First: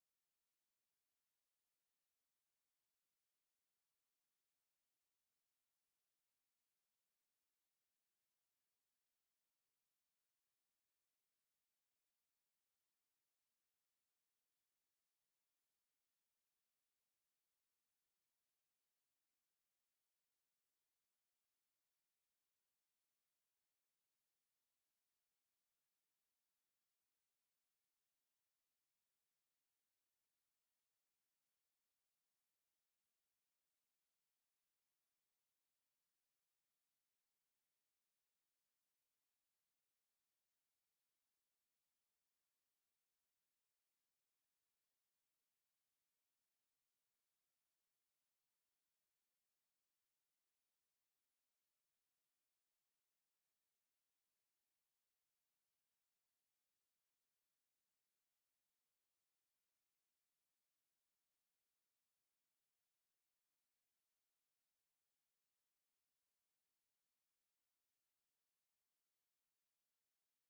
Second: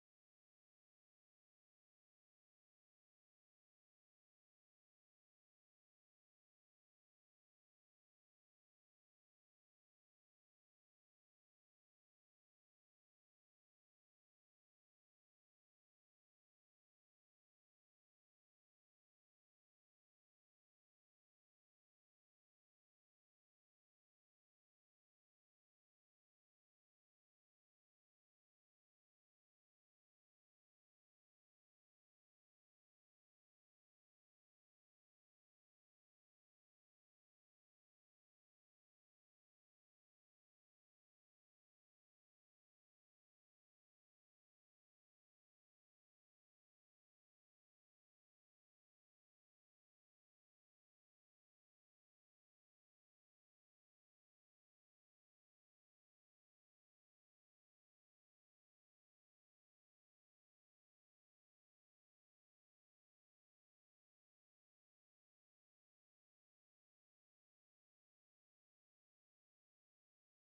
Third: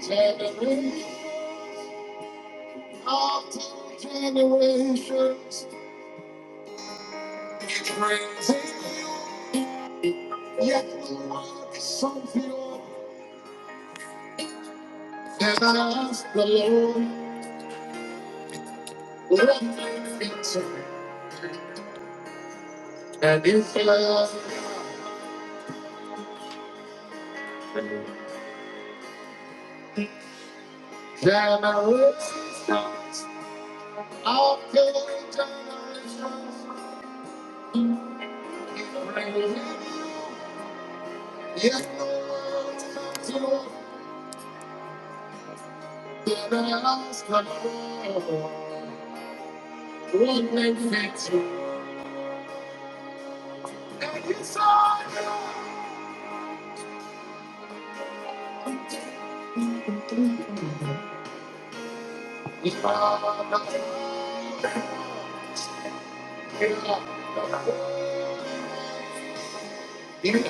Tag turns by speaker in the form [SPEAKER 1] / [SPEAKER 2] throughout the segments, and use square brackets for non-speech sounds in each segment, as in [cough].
[SPEAKER 1] Generations after generations keep praising you, yet the work is so pure. of I ask the Lord, what wonderful. And if love generates after generations keep praising you, yet the work is so pure. of I ask the Lord, what wonderful. and you saw you found the you found the you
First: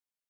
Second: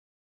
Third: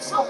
[SPEAKER 1] So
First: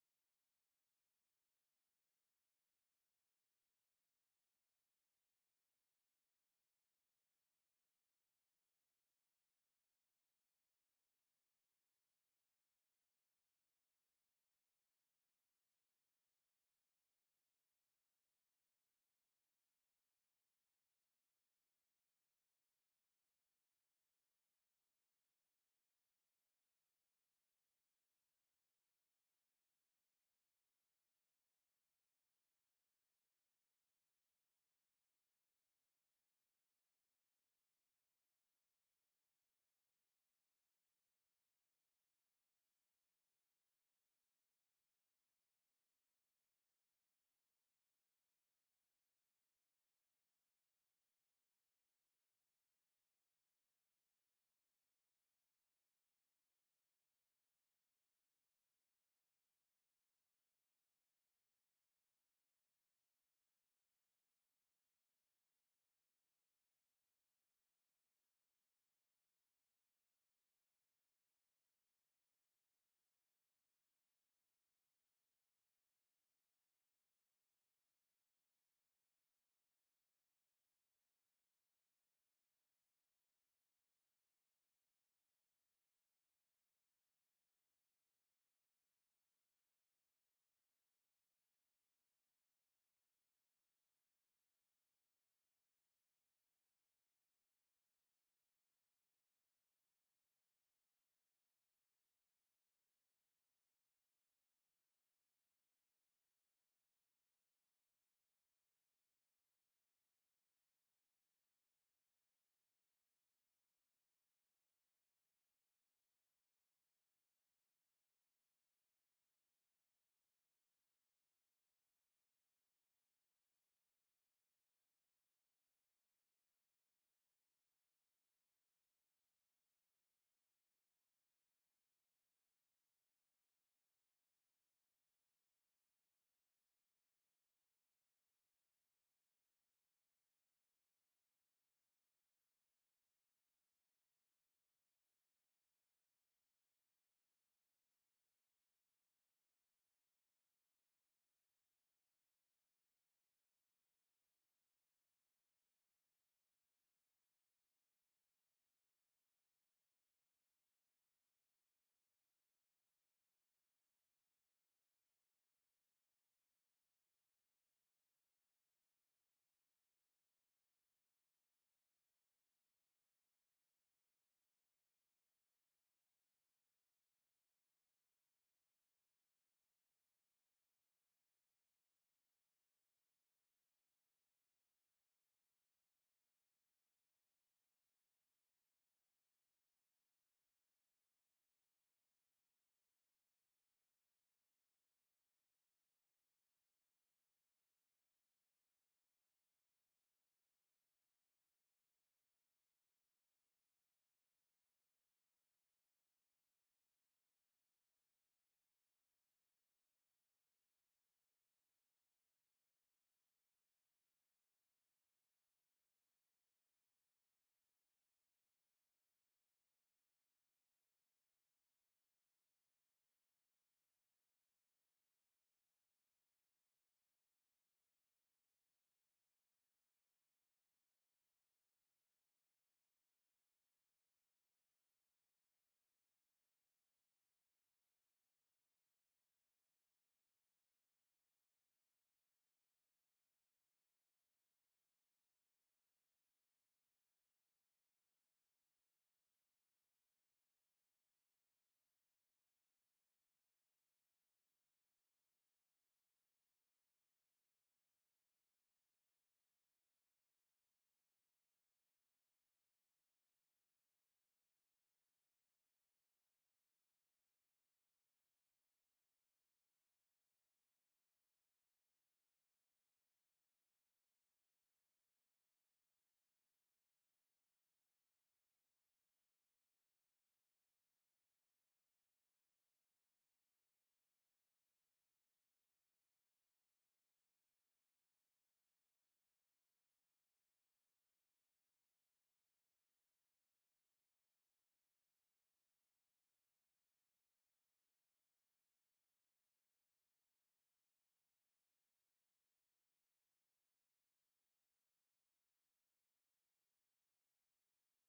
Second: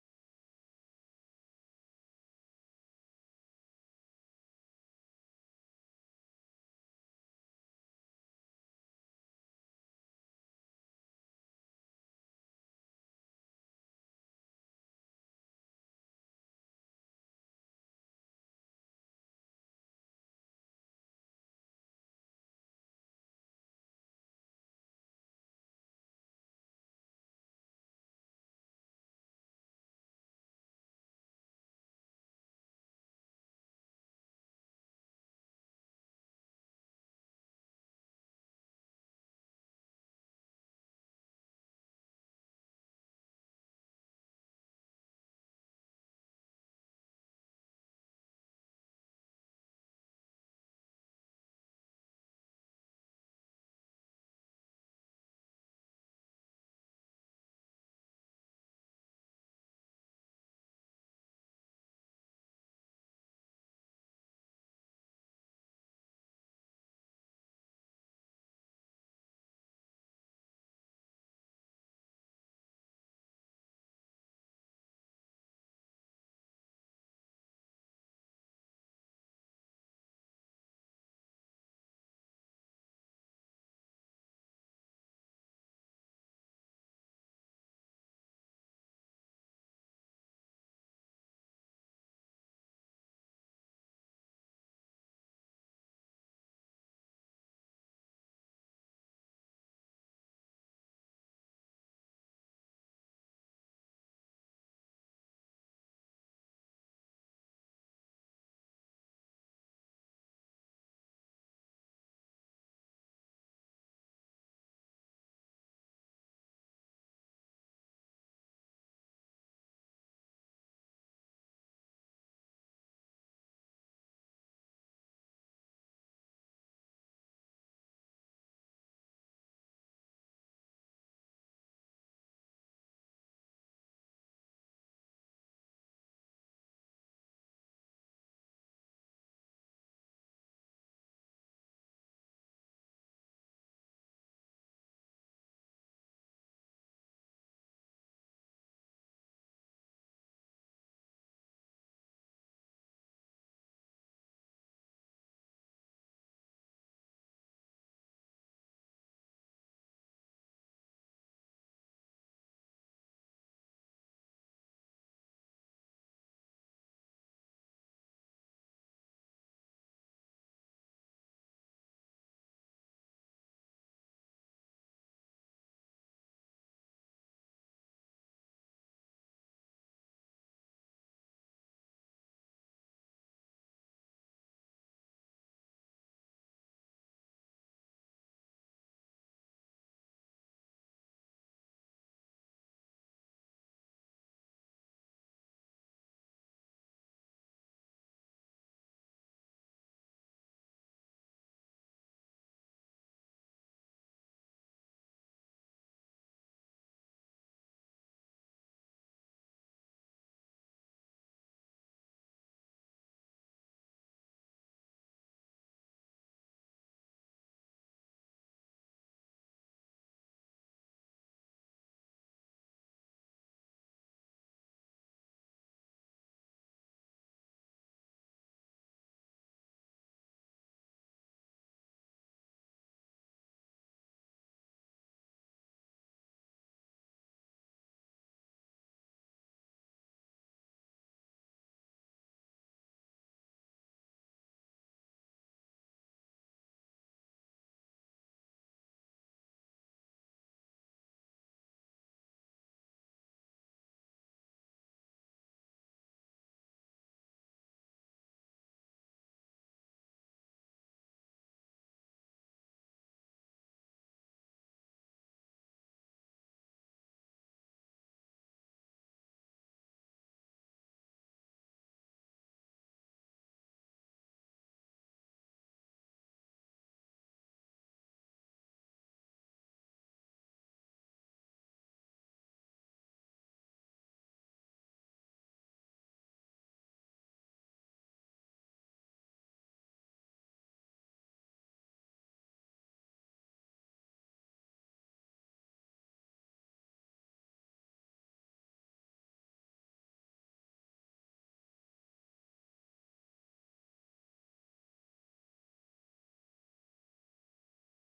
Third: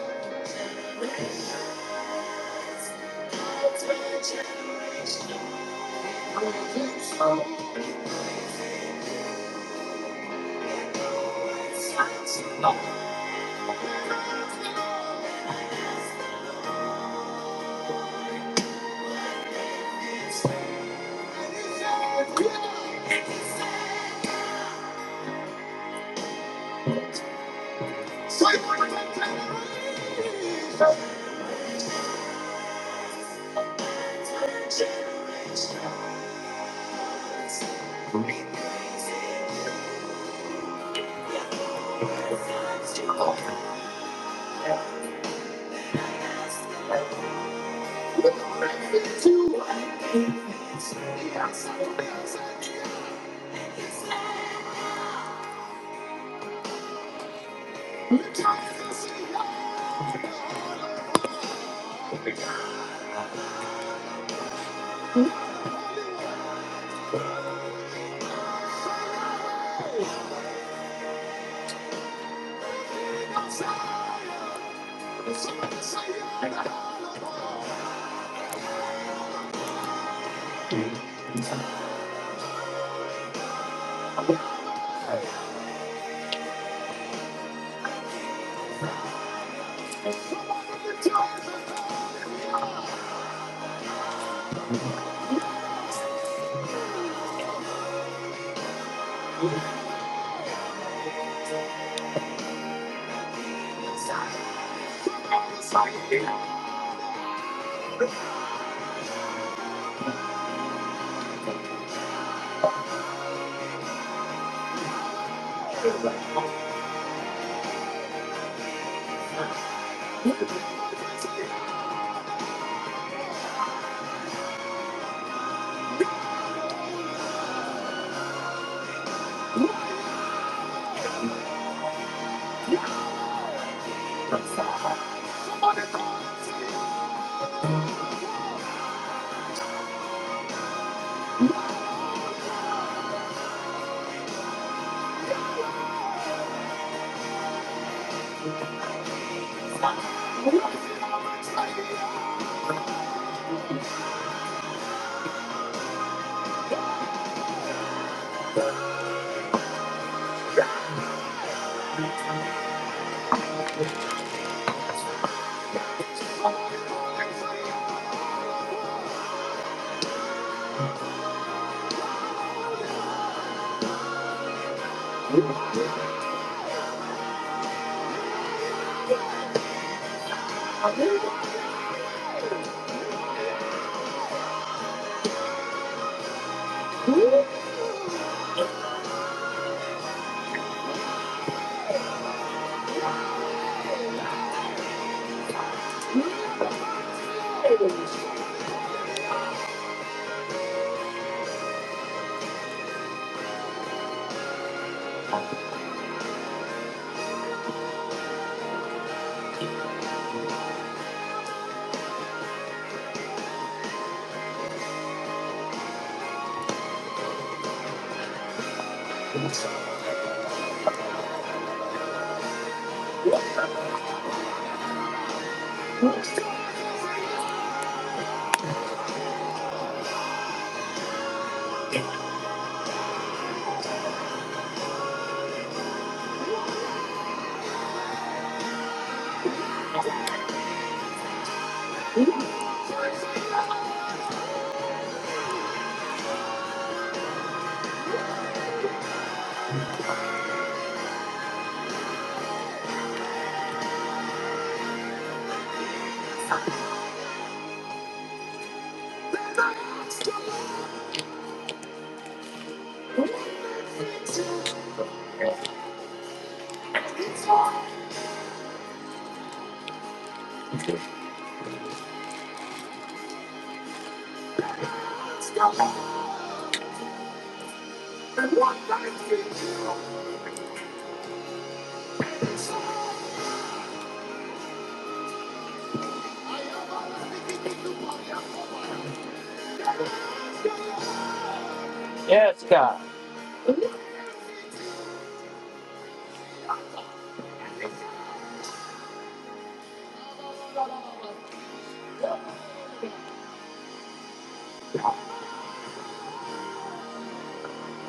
[SPEAKER 1] Thank you.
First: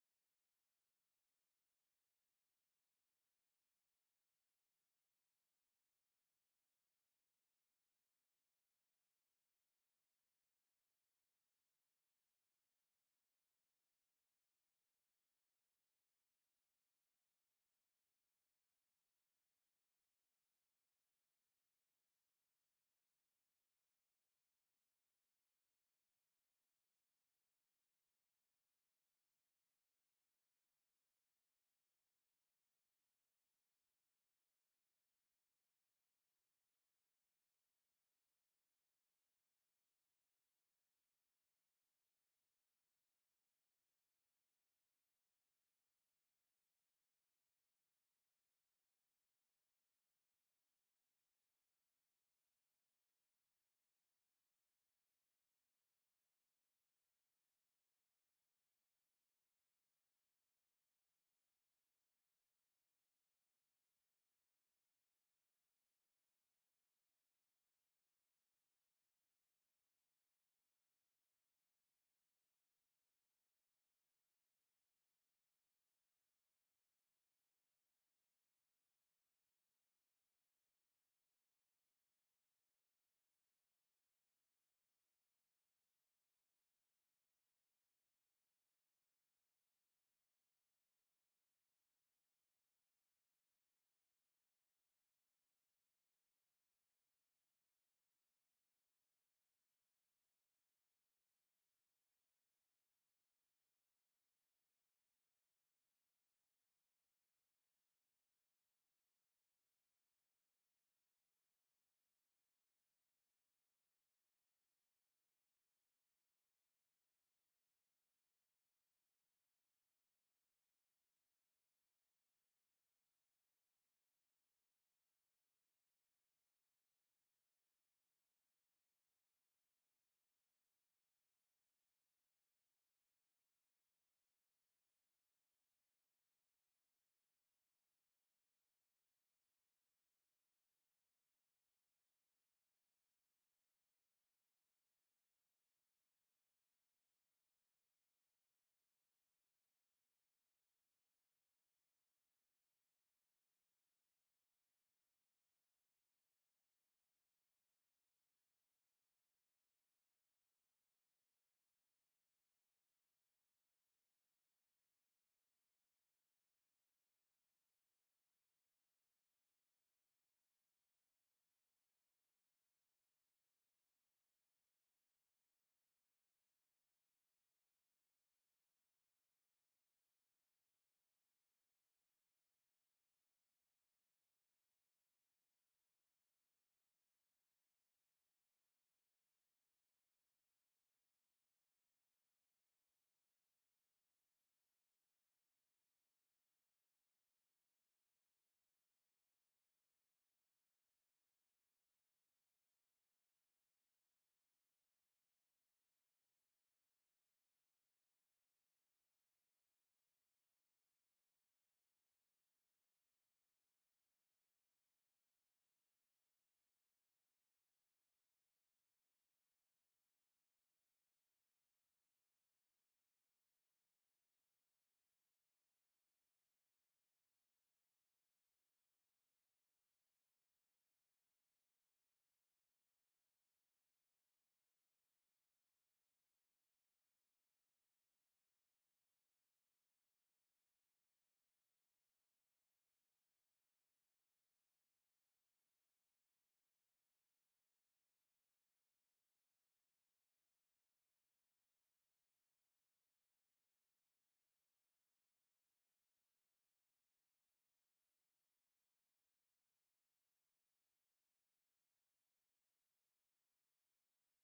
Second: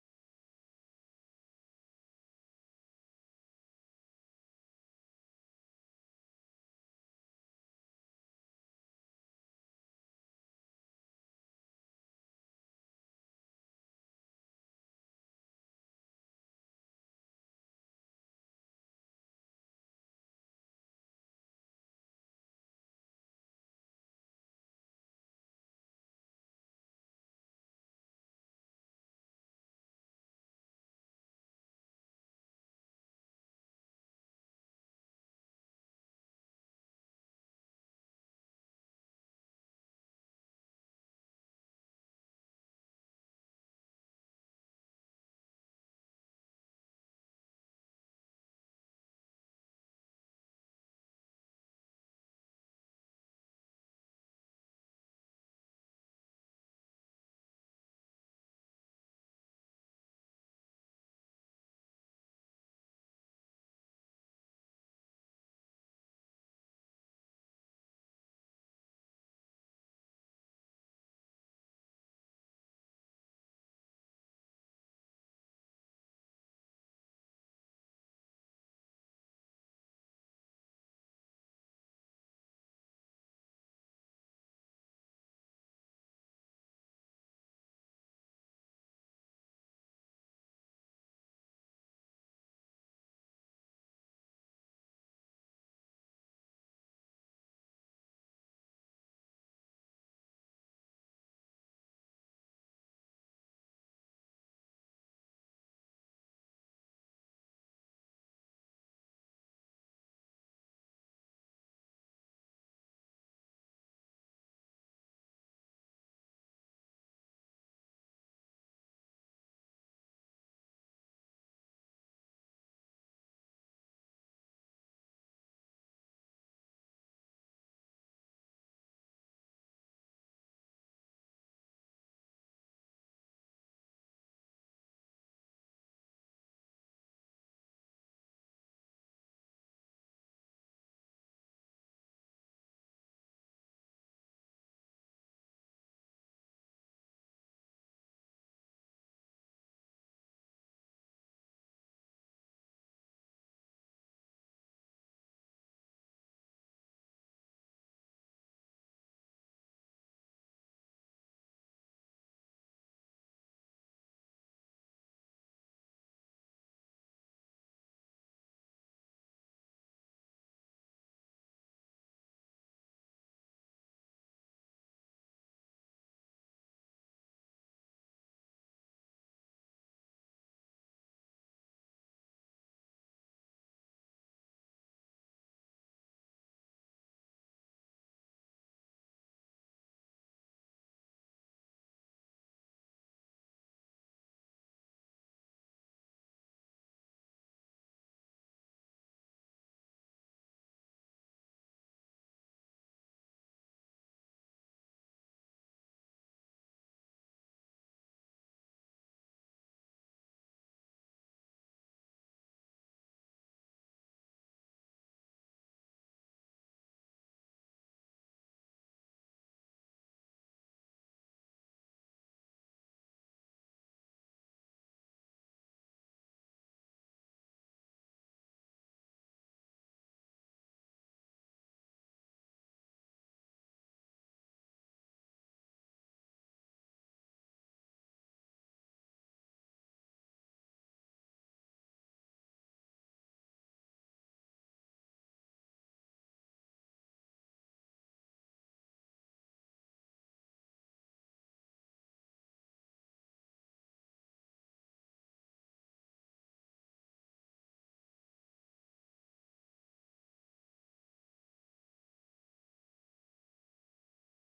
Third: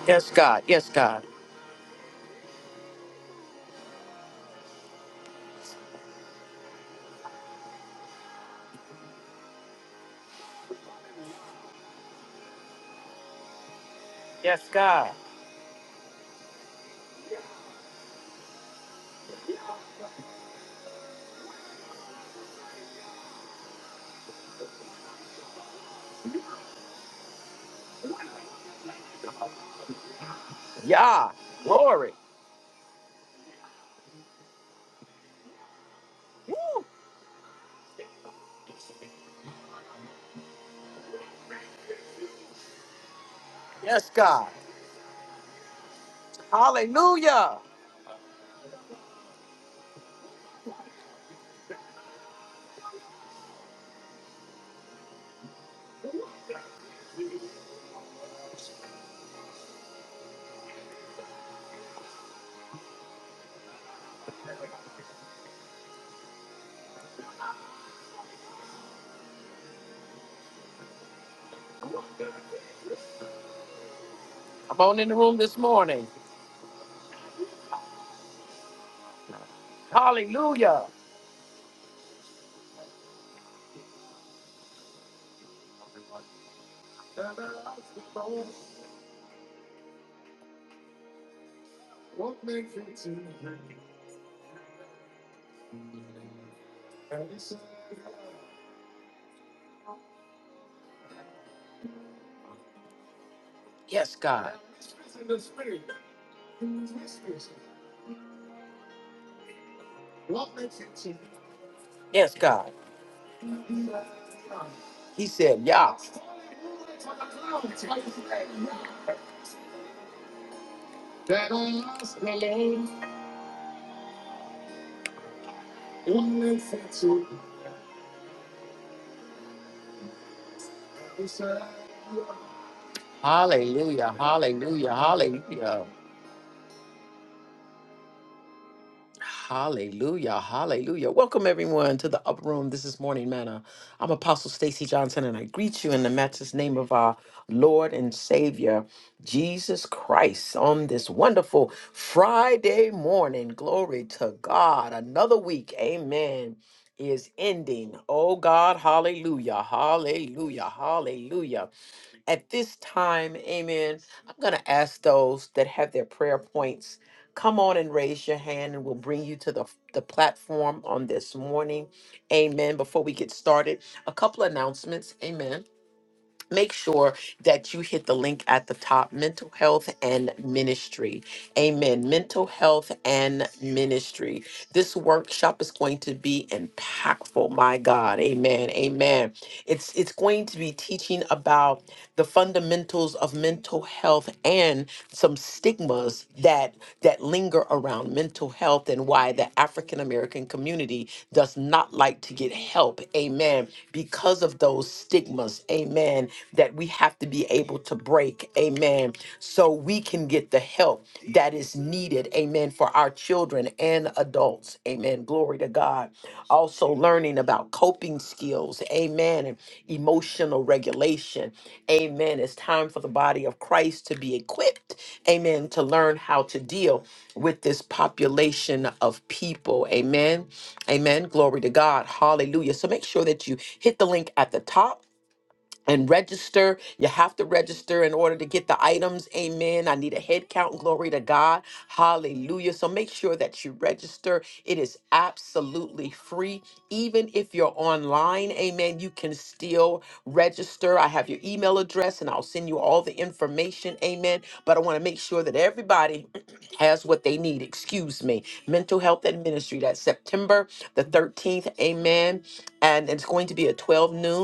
[SPEAKER 1] Yes, God. Yes, God. Yes, God. Yeah. Glory. Woo. Yes, God. Hallelujah. I'm on in the room this morning. Hallelujah. And I asked the Lord, what makes you to And he said, Yes, God. in the spirit, in whispers, what makes you to Yes, God. He said, "Yah." That I asked the Lord, what makes you to He said, Hallelujah, hallelujah, hallelujah. Hallelujah. Hallelujah. Welcome everyone to the upper room. This is Morning Manna. I'm Apostle Stacy Johnson and I greet you in the matchless name of our Lord and Savior Jesus Christ on this wonderful Friday morning. Glory to God. Another week. Amen. Is ending. Oh God, hallelujah, hallelujah, hallelujah. At this time, amen, I'm going to ask those that have their prayer points, come on and raise your hand and we'll bring you to the, the platform on this morning. Amen. Before we get started, a couple announcements. Amen make sure that you hit the link at the top mental health and ministry amen mental health and ministry this workshop is going to be impactful my god amen amen it's it's going to be teaching about the fundamentals of of mental health and some stigmas that that linger around mental health and why the African American community does not like to get help. Amen. Because of those stigmas. Amen. That we have to be able to break. Amen. So we can get the help that is needed. Amen. For our children and adults. Amen. Glory to God. Also learning about coping skills. Amen. And emotional regulation Amen. It's time for the body of Christ to be equipped, amen, to learn how to deal with this population of people. Amen. Amen. Glory to God. Hallelujah. So make sure that you hit the link at the top and register. You have to register in order to get the items. Amen. I need a head count. Glory to God. Hallelujah. So make sure that you register. It is absolutely free. Even if you're online, amen, you can still register. I have your email address and I'll send you all the information. Amen. But I want to make sure that everybody [clears throat] has what they need. Excuse me. Mental Health and Ministry. That's September the 13th. Amen. And it's going to be at 12 noon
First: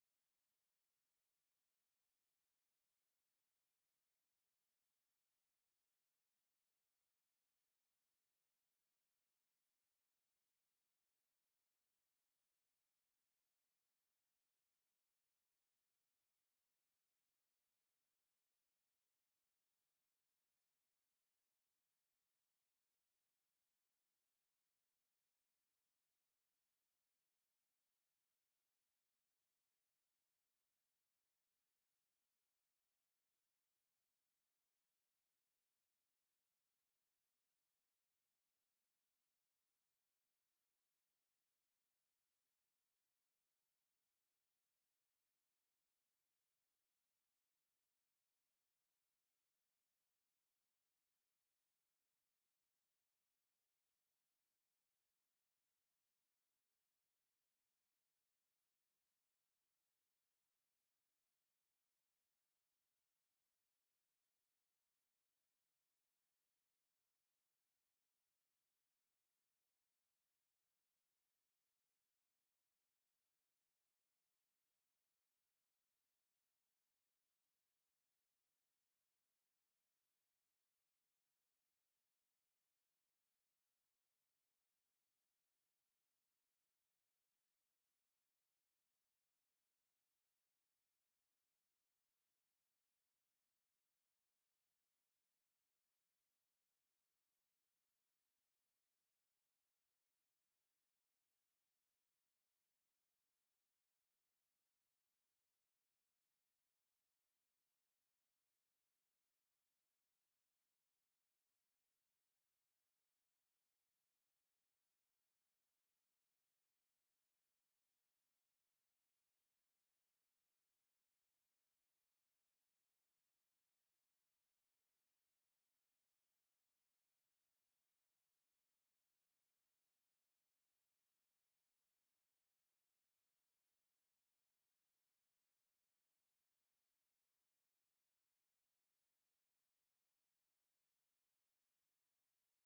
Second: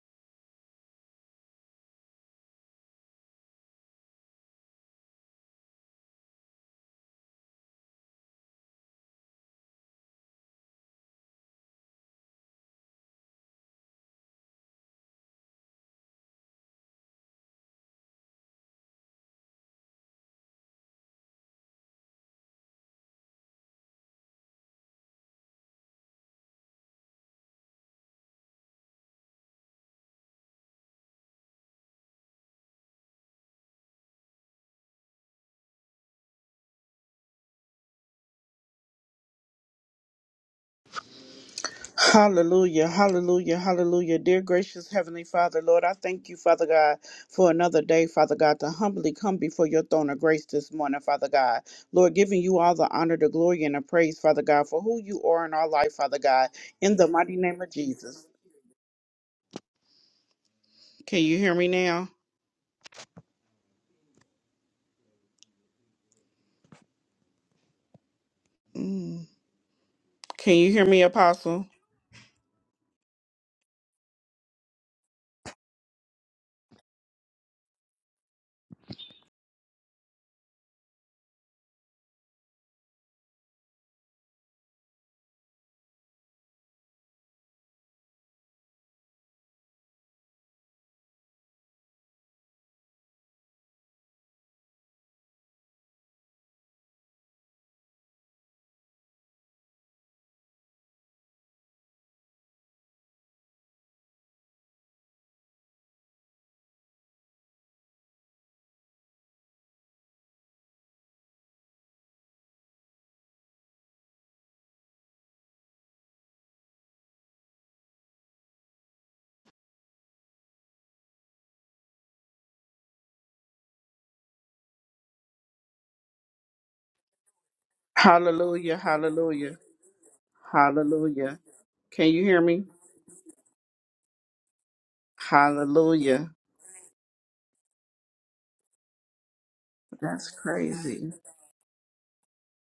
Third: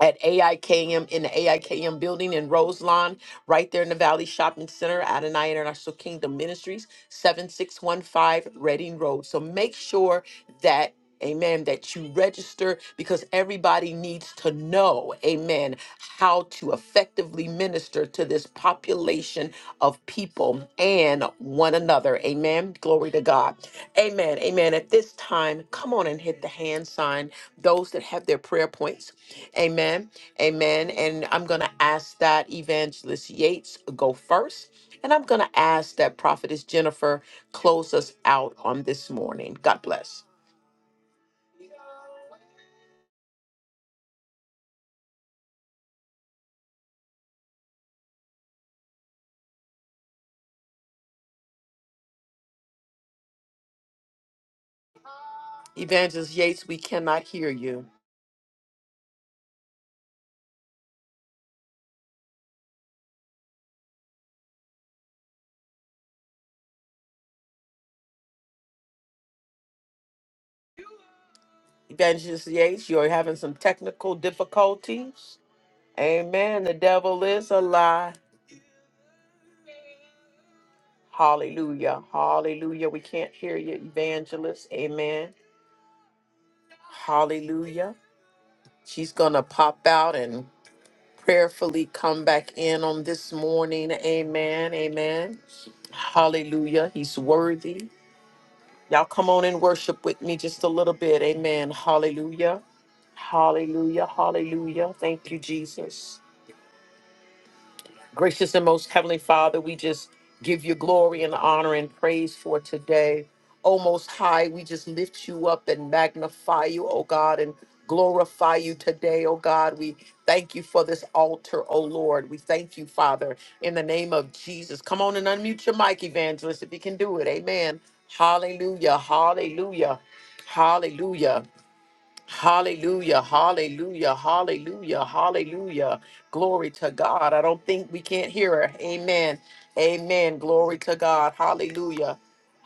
[SPEAKER 1] at AIKM in the AIKM building in Roselawn, right there in the Valley Shopping Center, Adonai International Kingdom Ministries, 7615 Reading Road. So make sure that. Amen. That you register because everybody needs to know, amen, how to effectively minister to this population of people and one another. Amen. Glory to God. Amen. Amen. At this time, come on and hit the hand sign. Those that have their prayer points Amen. Amen. And I'm going to ask that Evangelist Yates go first. And I'm going to ask that Prophetess Jennifer close us out on this morning. God bless.
[SPEAKER 2] Hallelujah, hallelujah, hallelujah. Dear gracious Heavenly Father, Lord, I thank you, Father God, for another day, Father God, to humbly come before your throne of grace this morning, Father God. Lord, giving you all the honor, the glory, and the praise, Father God, for who you are in our life, Father
[SPEAKER 1] Evangelist
[SPEAKER 2] God,
[SPEAKER 1] Yates, we
[SPEAKER 2] in the
[SPEAKER 1] cannot
[SPEAKER 2] mighty
[SPEAKER 1] hear
[SPEAKER 2] name of
[SPEAKER 1] you.
[SPEAKER 2] Jesus. Can you hear me now? Mm. Can you hear me, Apostle?
[SPEAKER 1] Evangelist Yates, you're having some technical difficulties. Amen. The devil is a lie. Hallelujah. Hallelujah. We can't hear you, Evangelist. Amen. Hallelujah. She's going to pop out and prayerfully come back in on this morning. Amen. Amen. Hallelujah. He's worthy. Y'all come on and worship with me just a little bit. Amen. Hallelujah. Hallelujah. Hallelujah. Thank you, Jesus. Gracious and most heavenly Father, we just give you glory and honor and praise for today. Oh, most high, we just lift you up and magnify you, oh God, and glorify you today, oh God. We thank you for this altar, oh Lord. We thank you, Father, in the name of Jesus. Come on and unmute your mic, evangelist, if you can do it. Amen.
[SPEAKER 2] Hallelujah,
[SPEAKER 1] Hallelujah.
[SPEAKER 2] hallelujah,
[SPEAKER 1] Hallelujah. Hallelujah.
[SPEAKER 2] hallelujah. Can you hear me?
[SPEAKER 1] Hallelujah, hallelujah, hallelujah, hallelujah.
[SPEAKER 2] Hallelujah.
[SPEAKER 1] Glory to God. I don't think we can't hear her. Amen.
[SPEAKER 2] That's
[SPEAKER 1] Amen. Glory to
[SPEAKER 2] crazy.
[SPEAKER 1] God. Hallelujah.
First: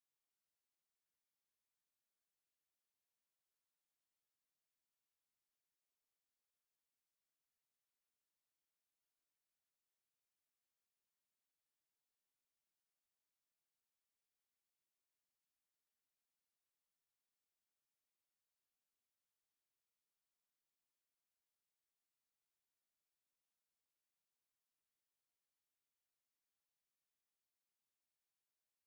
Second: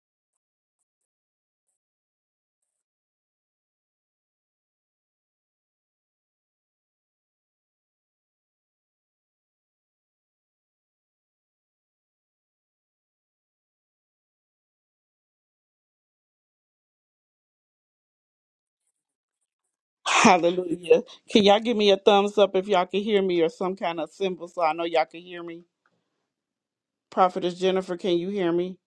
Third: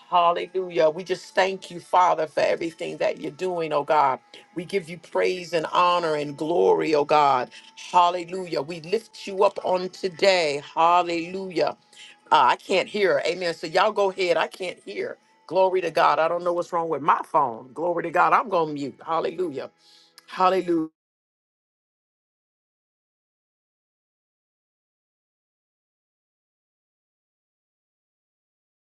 [SPEAKER 1] Hallelujah. We just thank you, Father, for everything that you're doing, oh God. We give you praise and honor and glory, oh God. Hallelujah. We lift you up on today. Hallelujah. Uh, I can't hear. Amen. So y'all go ahead. I can't hear. Glory to God. I don't know what's wrong with my phone. Glory to God. I'm going to mute. Hallelujah. Hallelujah.
[SPEAKER 2] Hallelujah. Can y'all give me a thumbs up if y'all can hear me or some kind of symbol so I know y'all can hear me? Prophetess Jennifer, can you hear me?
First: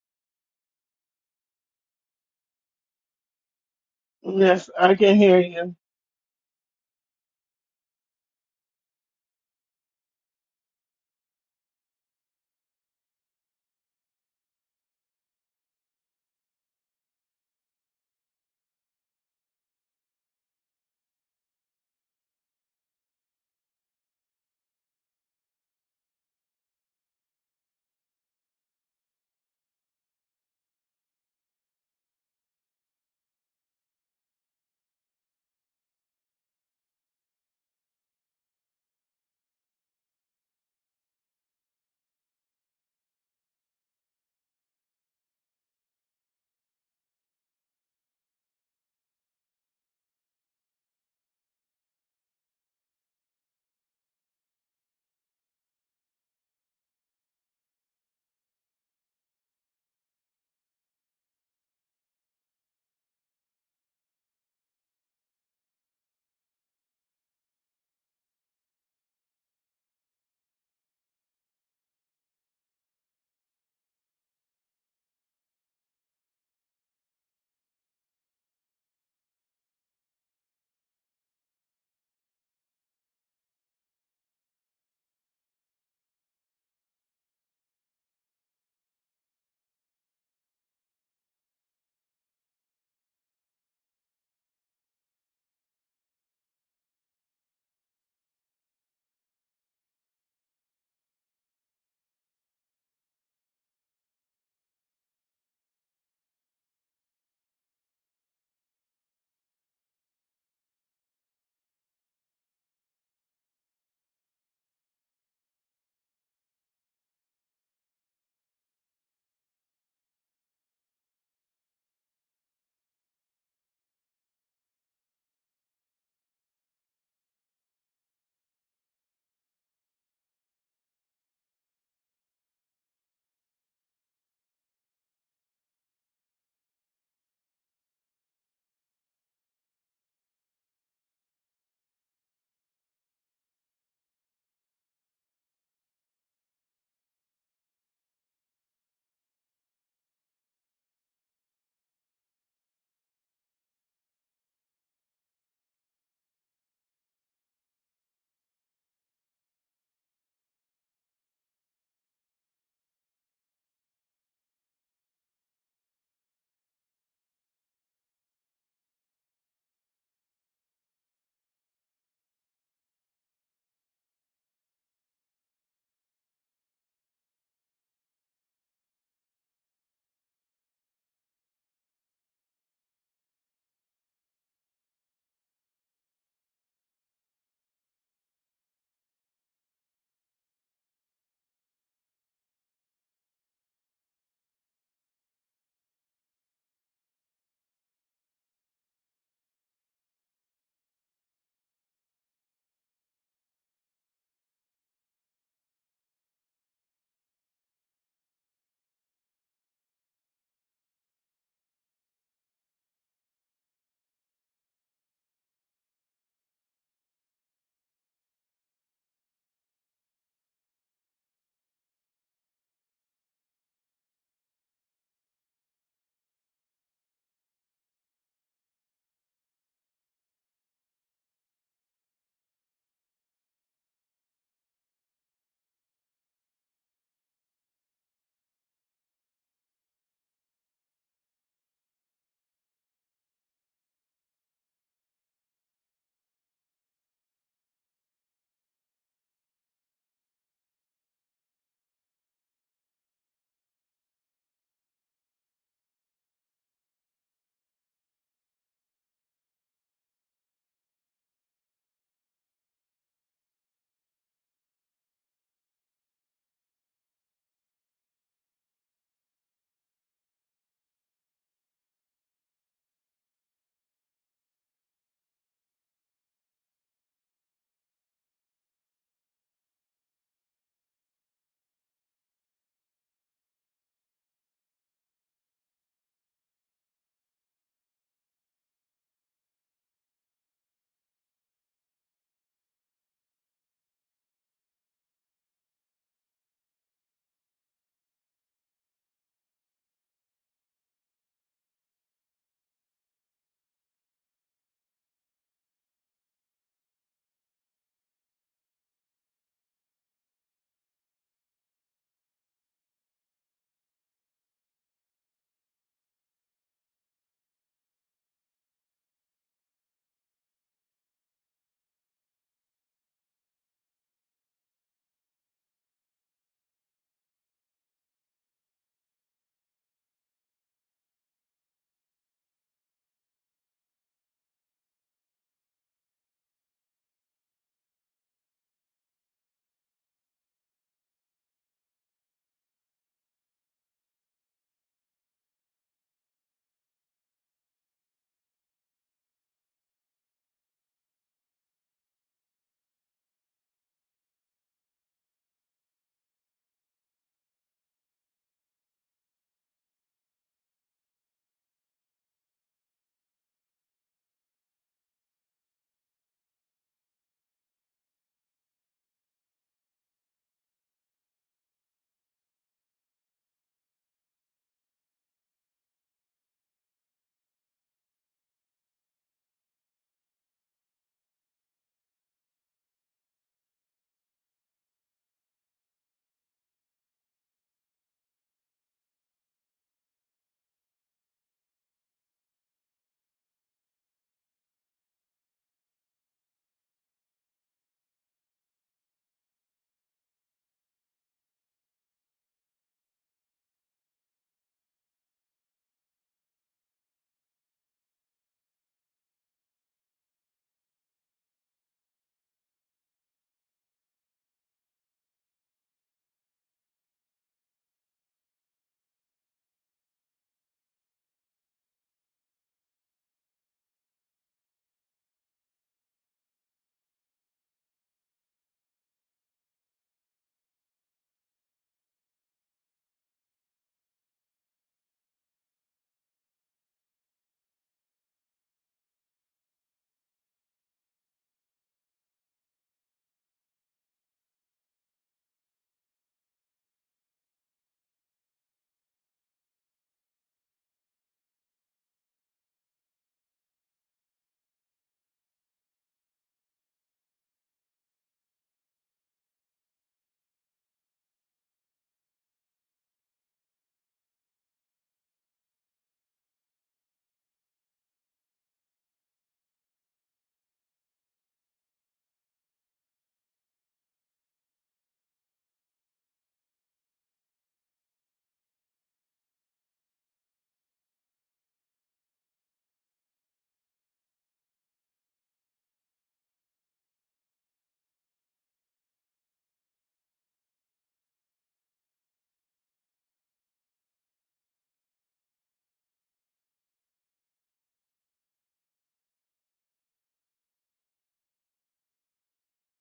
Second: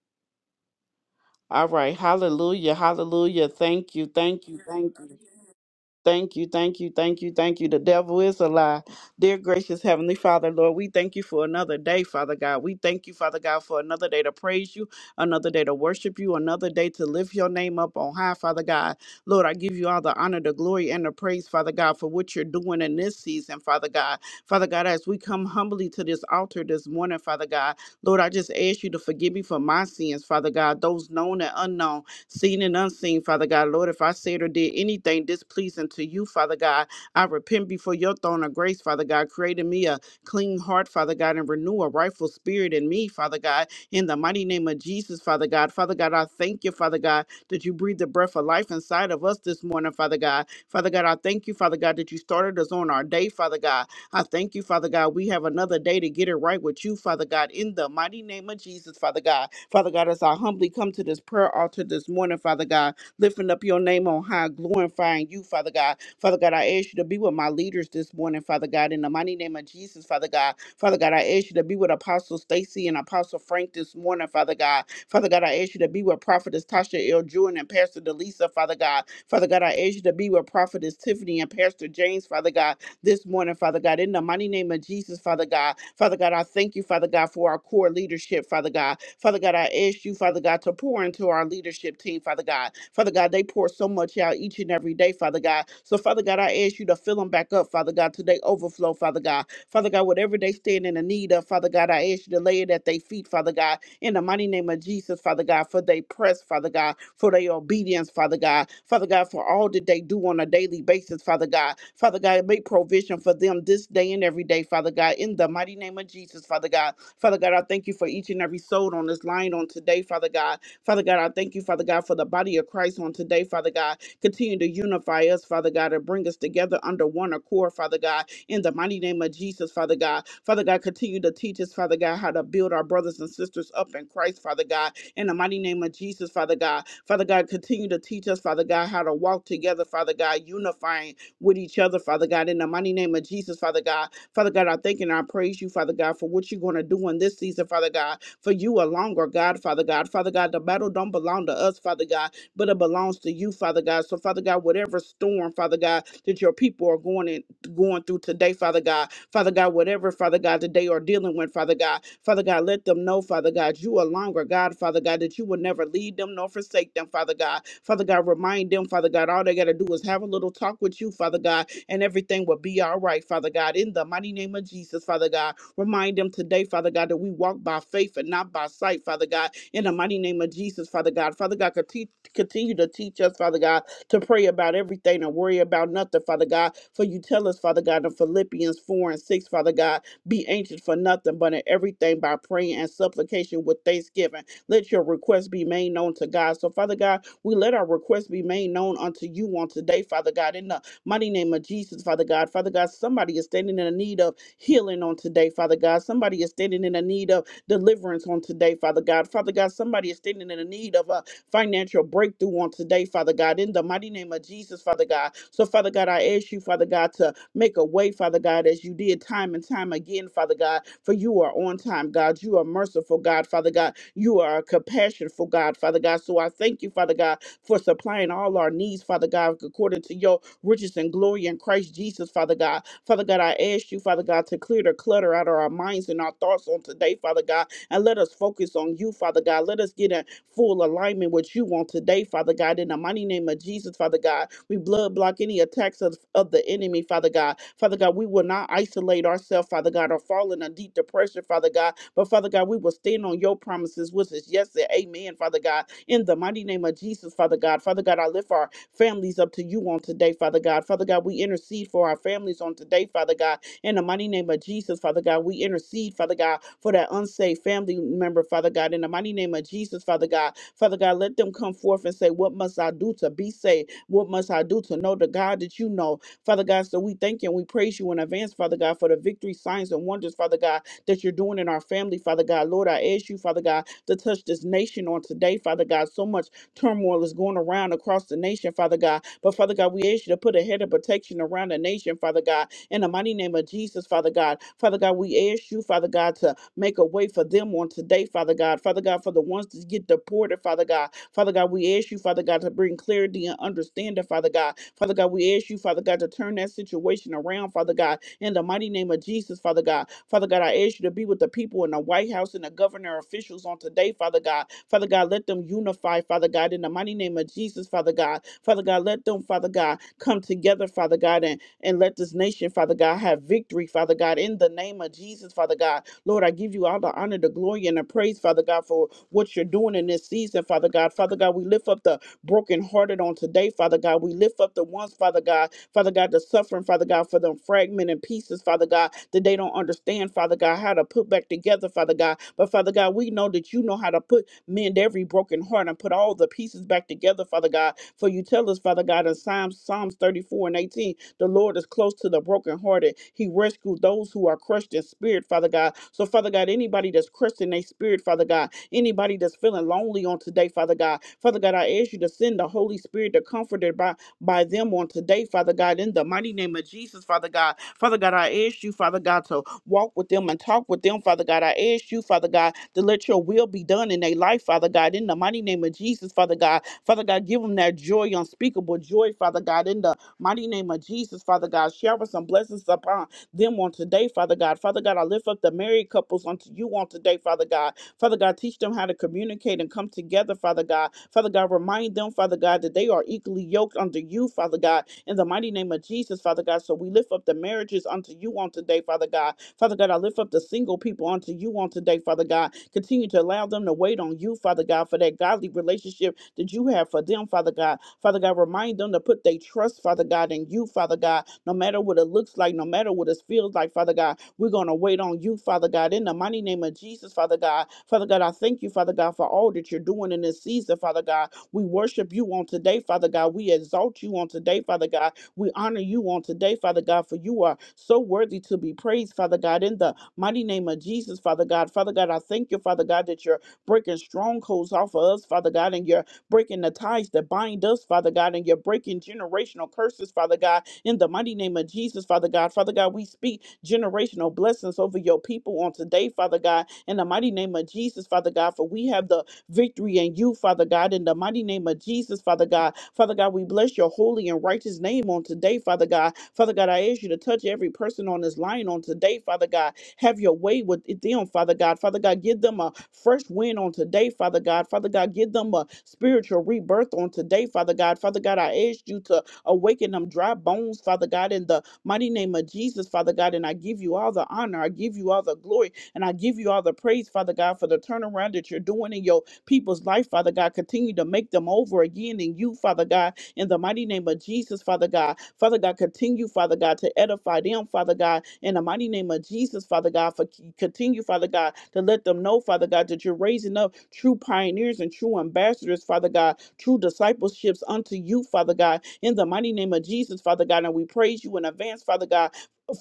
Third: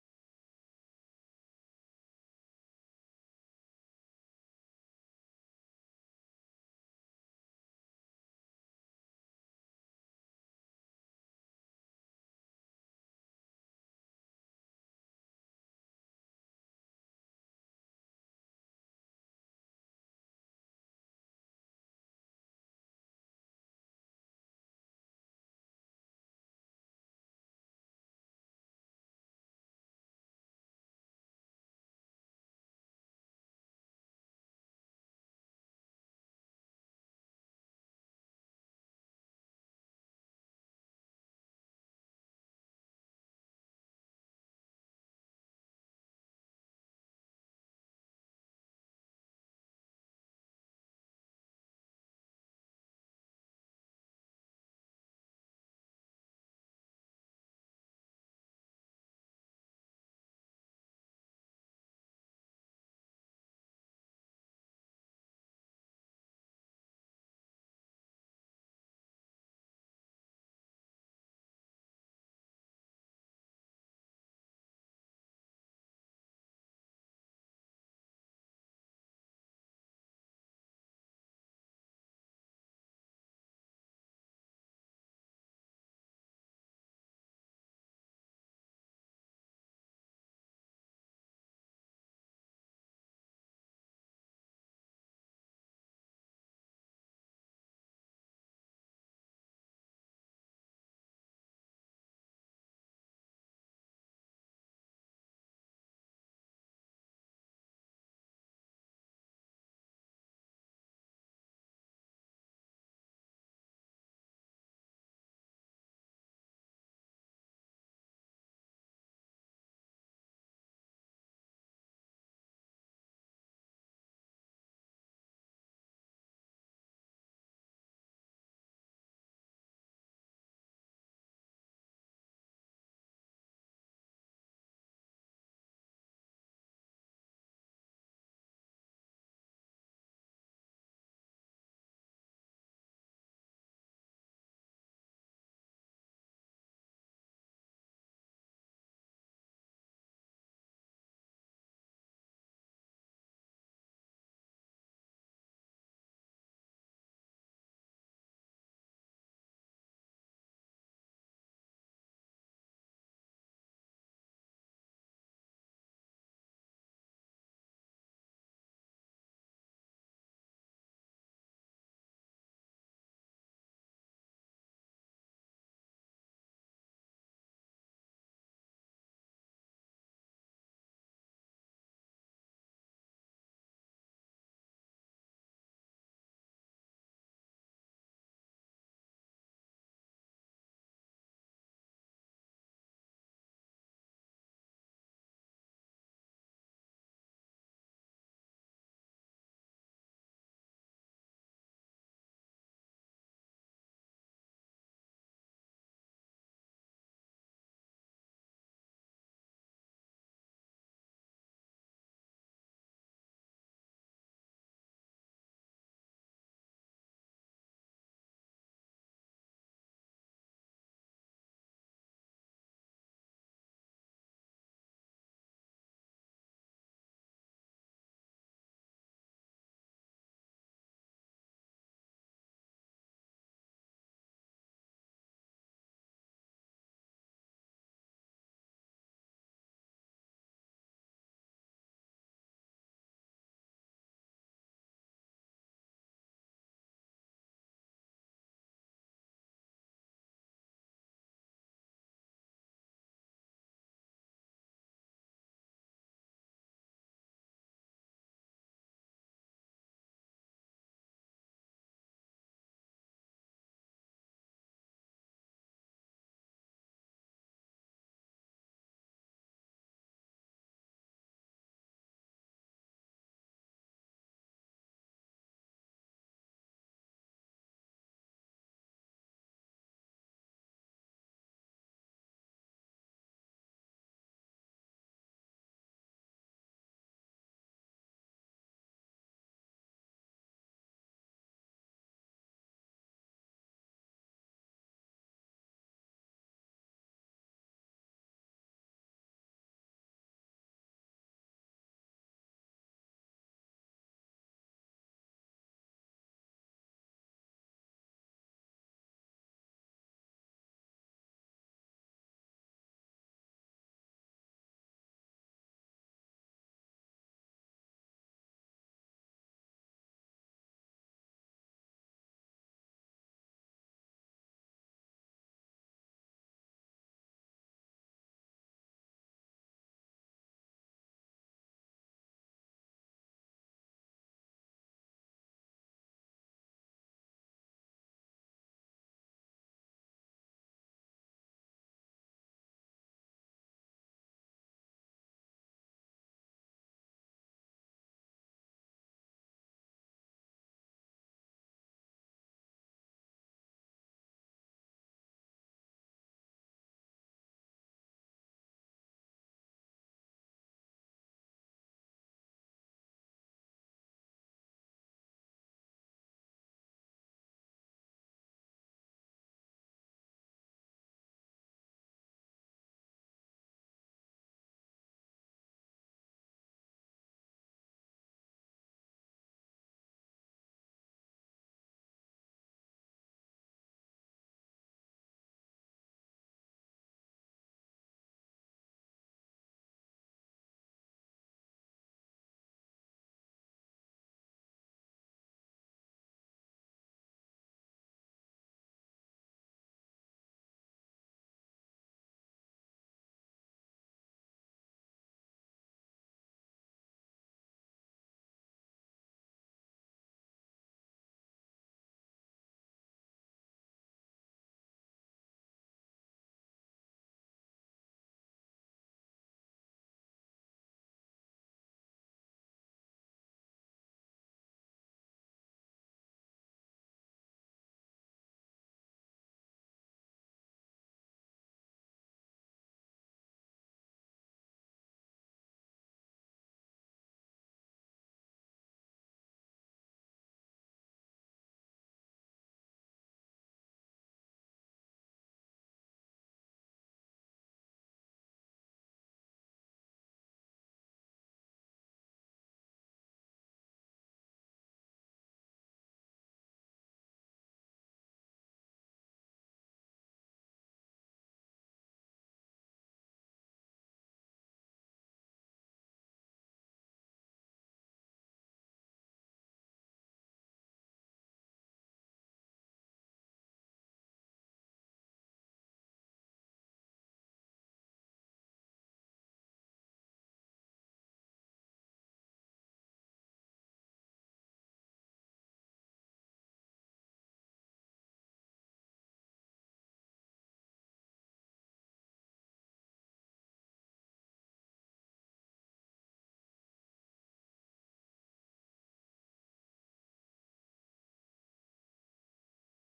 [SPEAKER 2] All right. Hallelujah. Hallelujah. Thank you. Thank you.
[SPEAKER 3] Yes, I
[SPEAKER 2] Thank
[SPEAKER 3] can
[SPEAKER 2] you.
[SPEAKER 3] hear you.
[SPEAKER 2] Thank you, thank you, thank you, thank you. The devil is a lie. Dear gracious Heavenly Father, Lord, we thank you for another day, Father God. We thank you, Father God, for another day to praise you, another day to worship you, another day to lift your name up on high, Father God. Lord, I give you all the honor, the glory, and the praise, Father God, for what you're doing in this season, Father God. Father God, as we come humbly to this altar this morning, Father God, Lord, I just ask you to forgive me for my sins, Father God, those known and unknown seen and unseen, Father God. Lord, if I said or did anything displeasing to you, Father God, I repent before your throne of grace, Father God. create in me a clean heart, Father God, and renew a rightful spirit in me, Father God. In the mighty name of Jesus, Father God. Father God, I thank you, Father God, that you breathe the breath of life inside of us this morning, Father God. Father God, I thank you, Father God, that you started us on our day, Father God. I thank you, Father God. We have another day to get it right with you, Father God, in the mighty name of Jesus, Father God. Father God, as I humbly come to this prayer altar this morning, Father God, lifting up your name on high, glorifying you, Father God. Father God, I ask you to be with my leaders this morning, Father God, in the mighty name of Jesus, Father God. Father God, I ask you to be with Apostle Stacy and Apostle Frank this morning, Father God. Father God, I ask you to be with Prophetess Tasha L. Jewin and Pastor Delisa, Father God. Father God, I ask you to be with Prophetess Tiffany and Pastor James, Father God, this morning, Father God, in the mighty name of Jesus, Father God. Father God, I thank you, Father God, for our core leadership, Father God. Father God, I ask you, Father God, to pour into our leadership team, Father God. Father God, they pour so much out each and every day, Father God. So, Father God, I ask you to fill them back up, Father God, today overflow, Father God. Father God, whatever they stand in the need of, Father God, I ask you to lay it at their feet, Father God in the mighty name of Jesus, Father God, for they press, Father God, for their obedience, Father God, Father God, for all that they do on a daily basis, Father God, Father God, make provision for them this day and every day, Father God, in the mighty name of Jesus, Father God, Father God, I thank you for each and every soul on this line on today, Father God, Father God, I thank you, Father God, for the body of Christ on today, Father God, continue to unify us, Father God, and bring us together under one accord, Father God, in the mighty name of Jesus, Father God. Father God, continue to teach us, Father God, how to build our brothers and sisters up in Christ, Father God, in the mighty name of Jesus, Father God. Father God, continue to teach us, Father God, how to walk together, Father God, unifying with each other, Father God, in the mighty name of Jesus, Father God. Father God, I thank and I praise you, Father God, for what you're going to do in this season, Father God, for you alone, or God, Father God. Father God, the battle don't belong to us, Father God, but it belongs to you, Father God. So, Father God, whatever storm, Father God, that your people are going in, going through today, Father God. Father God, whatever, Father God, that they are dealing with, Father God. Father God, let them know, Father God, you are longer, God, Father God, that you will never lead them nor forsake them, Father God. Father God, remind them, Father God, all they got to do is have a little talk with you, Father God, and everything will be all right, Father God. In the mighty name of Jesus, Father God, remind them today, Father God, that we walk by faith and not by sight, Father God. In the mighty name of Jesus, Father God. Father God, conti- continue to teach us, Father God, to pray about everything and worry about nothing, Father God. For you tell us, Father God, in Philippians 4 and 6, Father God, be anxious for nothing, but in everything by praying and supplication with thanksgiving. Let your request be made known to God. So, Father God, we let our request be made known unto you on today, Father God, in the mighty name of Jesus, Father God. Father God, somebody is standing in the need of healing on today, Father God. Somebody is standing in the need of deliverance on today, Father God. Father God, somebody is standing in the need of a financial breakthrough on today, Father God, in the mighty name of Jesus, Father God. So, Father God, I ask you, Father God, to make a way, Father God, as you did time and time again, Father God, for you are on time, God. You are merciful, God, Father God. You are a compassionful God, Father God. So I thank you, Father God, for supplying all our needs, Father God, according to your riches and glory in Christ Jesus, Father God. Father God, I ask you, Father God, to clear the clutter out of our minds and our thoughts on today, Father God, and let us focus on you, Father God. Let us get in full alignment with you on today, Father God. In the mighty name of Jesus, Father God, we blood block any attacks of, of the enemy, Father God. Father God, we will not isolate ourselves, Father God, or fall in a deep depression, Father God. But Father God, we will stand on your promises, which is yes and amen, Father God. In the mighty name of Jesus, Father God. Father God, I lift our families up to you on today, Father God. Father God, we intercede for our families on today, Father God. In the mighty name of Jesus, Father God, we intercede, Father God, for that unsaved family member, Father God. In the mighty name of Jesus, Father God, Father God, let them come forth and say, What must I do to be saved? What must I do to know the God that you know? Father God, so we thank you and we praise you in advance, Father God, for the victory, signs, and wonders, Father God, that you're doing in our family, Father God. Lord, I ask you, Father God, to touch this nation on today, Father God. So much turmoil is going around across the nation, Father God. But Father God, we ask you to put a head of protection around the nation, Father God. In the mighty name of Jesus, Father God. Father God, we ask you, Father God, to make a way for them on today, Father God. Father God, for the ones that get deported, Father God. Father God, we ask you, Father God, to bring clarity and understanding, Father God. Father God, we ask you, Father God, to turn that situation around, Father God in the mighty name of Jesus, Father God. Father God, I ask you to be with the people in the White House and the governor officials on today, Father God. Father God, let them unify, Father God, in the mighty name of Jesus, Father God. Father God, let them, Father God, come together, Father God, and, and let this nation, Father God, have victory, Father God, in the name of Jesus, Father God. Lord, I give you all the honor, the glory, and the praise, Father God, for what you're doing in this season, Father God. Father God, we lift up the brokenhearted on today, Father God. We lift up the ones, Father God, Father God, the suffering, Father God, for them fragmented pieces, Father God, that they don't understand, Father God, how to put back together, Father God. But Father God, we know that you know how to put mend every broken heart and put all the pieces back together, Father God. For you tell us, Father God, in Psalms, Psalms 34 and 18, the Lord is close to the brokenhearted. He rescued those who are crushed in spirit, Father God. So, Father God, anybody that's crushed in their spirit, Father God, anybody that's feeling lonely on today, Father God, Father God, I ask you to send the Holy Spirit, the comforter by by them on today, Father God, in the mighty name of Jesus, Father God. Father God, I ask you, Father God, to walk with them and talk with them, Father God. I ask you, Father God, to let your will be done in their life, Father God, in the mighty name of Jesus, Father God. Father God, give them that joy, unspeakable joy, Father God, in the mighty name of Jesus, Father God. Shower some blessings upon them on today, Father God. Father God, I lift up the married couples unto you on today, Father God. Father God, teach them how to communicate and come together, Father God. Father God, remind them, Father God, that they are equally yoked unto you, Father God, in the mighty name of Jesus, Father God. So we lift up the marriages unto you on today, Father God. Father God, I lift up the single people unto you on today, Father God. Continue to allow them to wait on you, Father God, for that godly relationship that you have for them, Father God. Father God, remind them to put their trust, Father God, in you, Father God, no matter what it looks like, no matter what it feels like, Father God. We're going to wait on you, Father God, in the mighty name of Jesus, Father God. Father God, I thank you, Father God, for all that you're doing in this season, Father God. We worship you on today, Father God. We exalt you on today, Father God. We honor you on today, Father God, for you are so worthy to be praised, Father God, in the mighty name of Jesus, Father God. Father God, I thank you, Father God, that you're breaking strongholds off of us, Father God, and you're breaking the ties that bind us, Father God, and you're breaking generational curses, Father God, in the mighty name of Jesus, Father God. Father God, we speak generational blessings over your people on today, Father God, in the mighty name of Jesus, Father God, for we have the victory in you, Father God, in the mighty name of Jesus, Father God. Father God, we bless your holy and righteous name on today, Father God. Father God, I ask you to touch every person on this line on today, Father God. Have your way with them, Father God. Father God, give them a fresh wind on today, Father God. Father God, give them a spiritual rebirth on today, Father God. Father God, I ask you to Awaken them dry bones, Father God, in the mighty name of Jesus, Father God. And I give you all the honor. I give you all the glory. And I give you all the praise, Father God, for the turnaround that you're doing in your people's life, Father God. Continue to make them over again in you, Father God, in the mighty name of Jesus, Father God. Father God, continue, Father God, to edify them, Father God, in the mighty name of Jesus, Father God. For continue, Father God, to let them know, Father God, that you're raising up true pioneers and true ambassadors, Father God, true discipleships unto you, Father God, in the mighty name of Jesus, Father God, and we praise you in advance, Father God,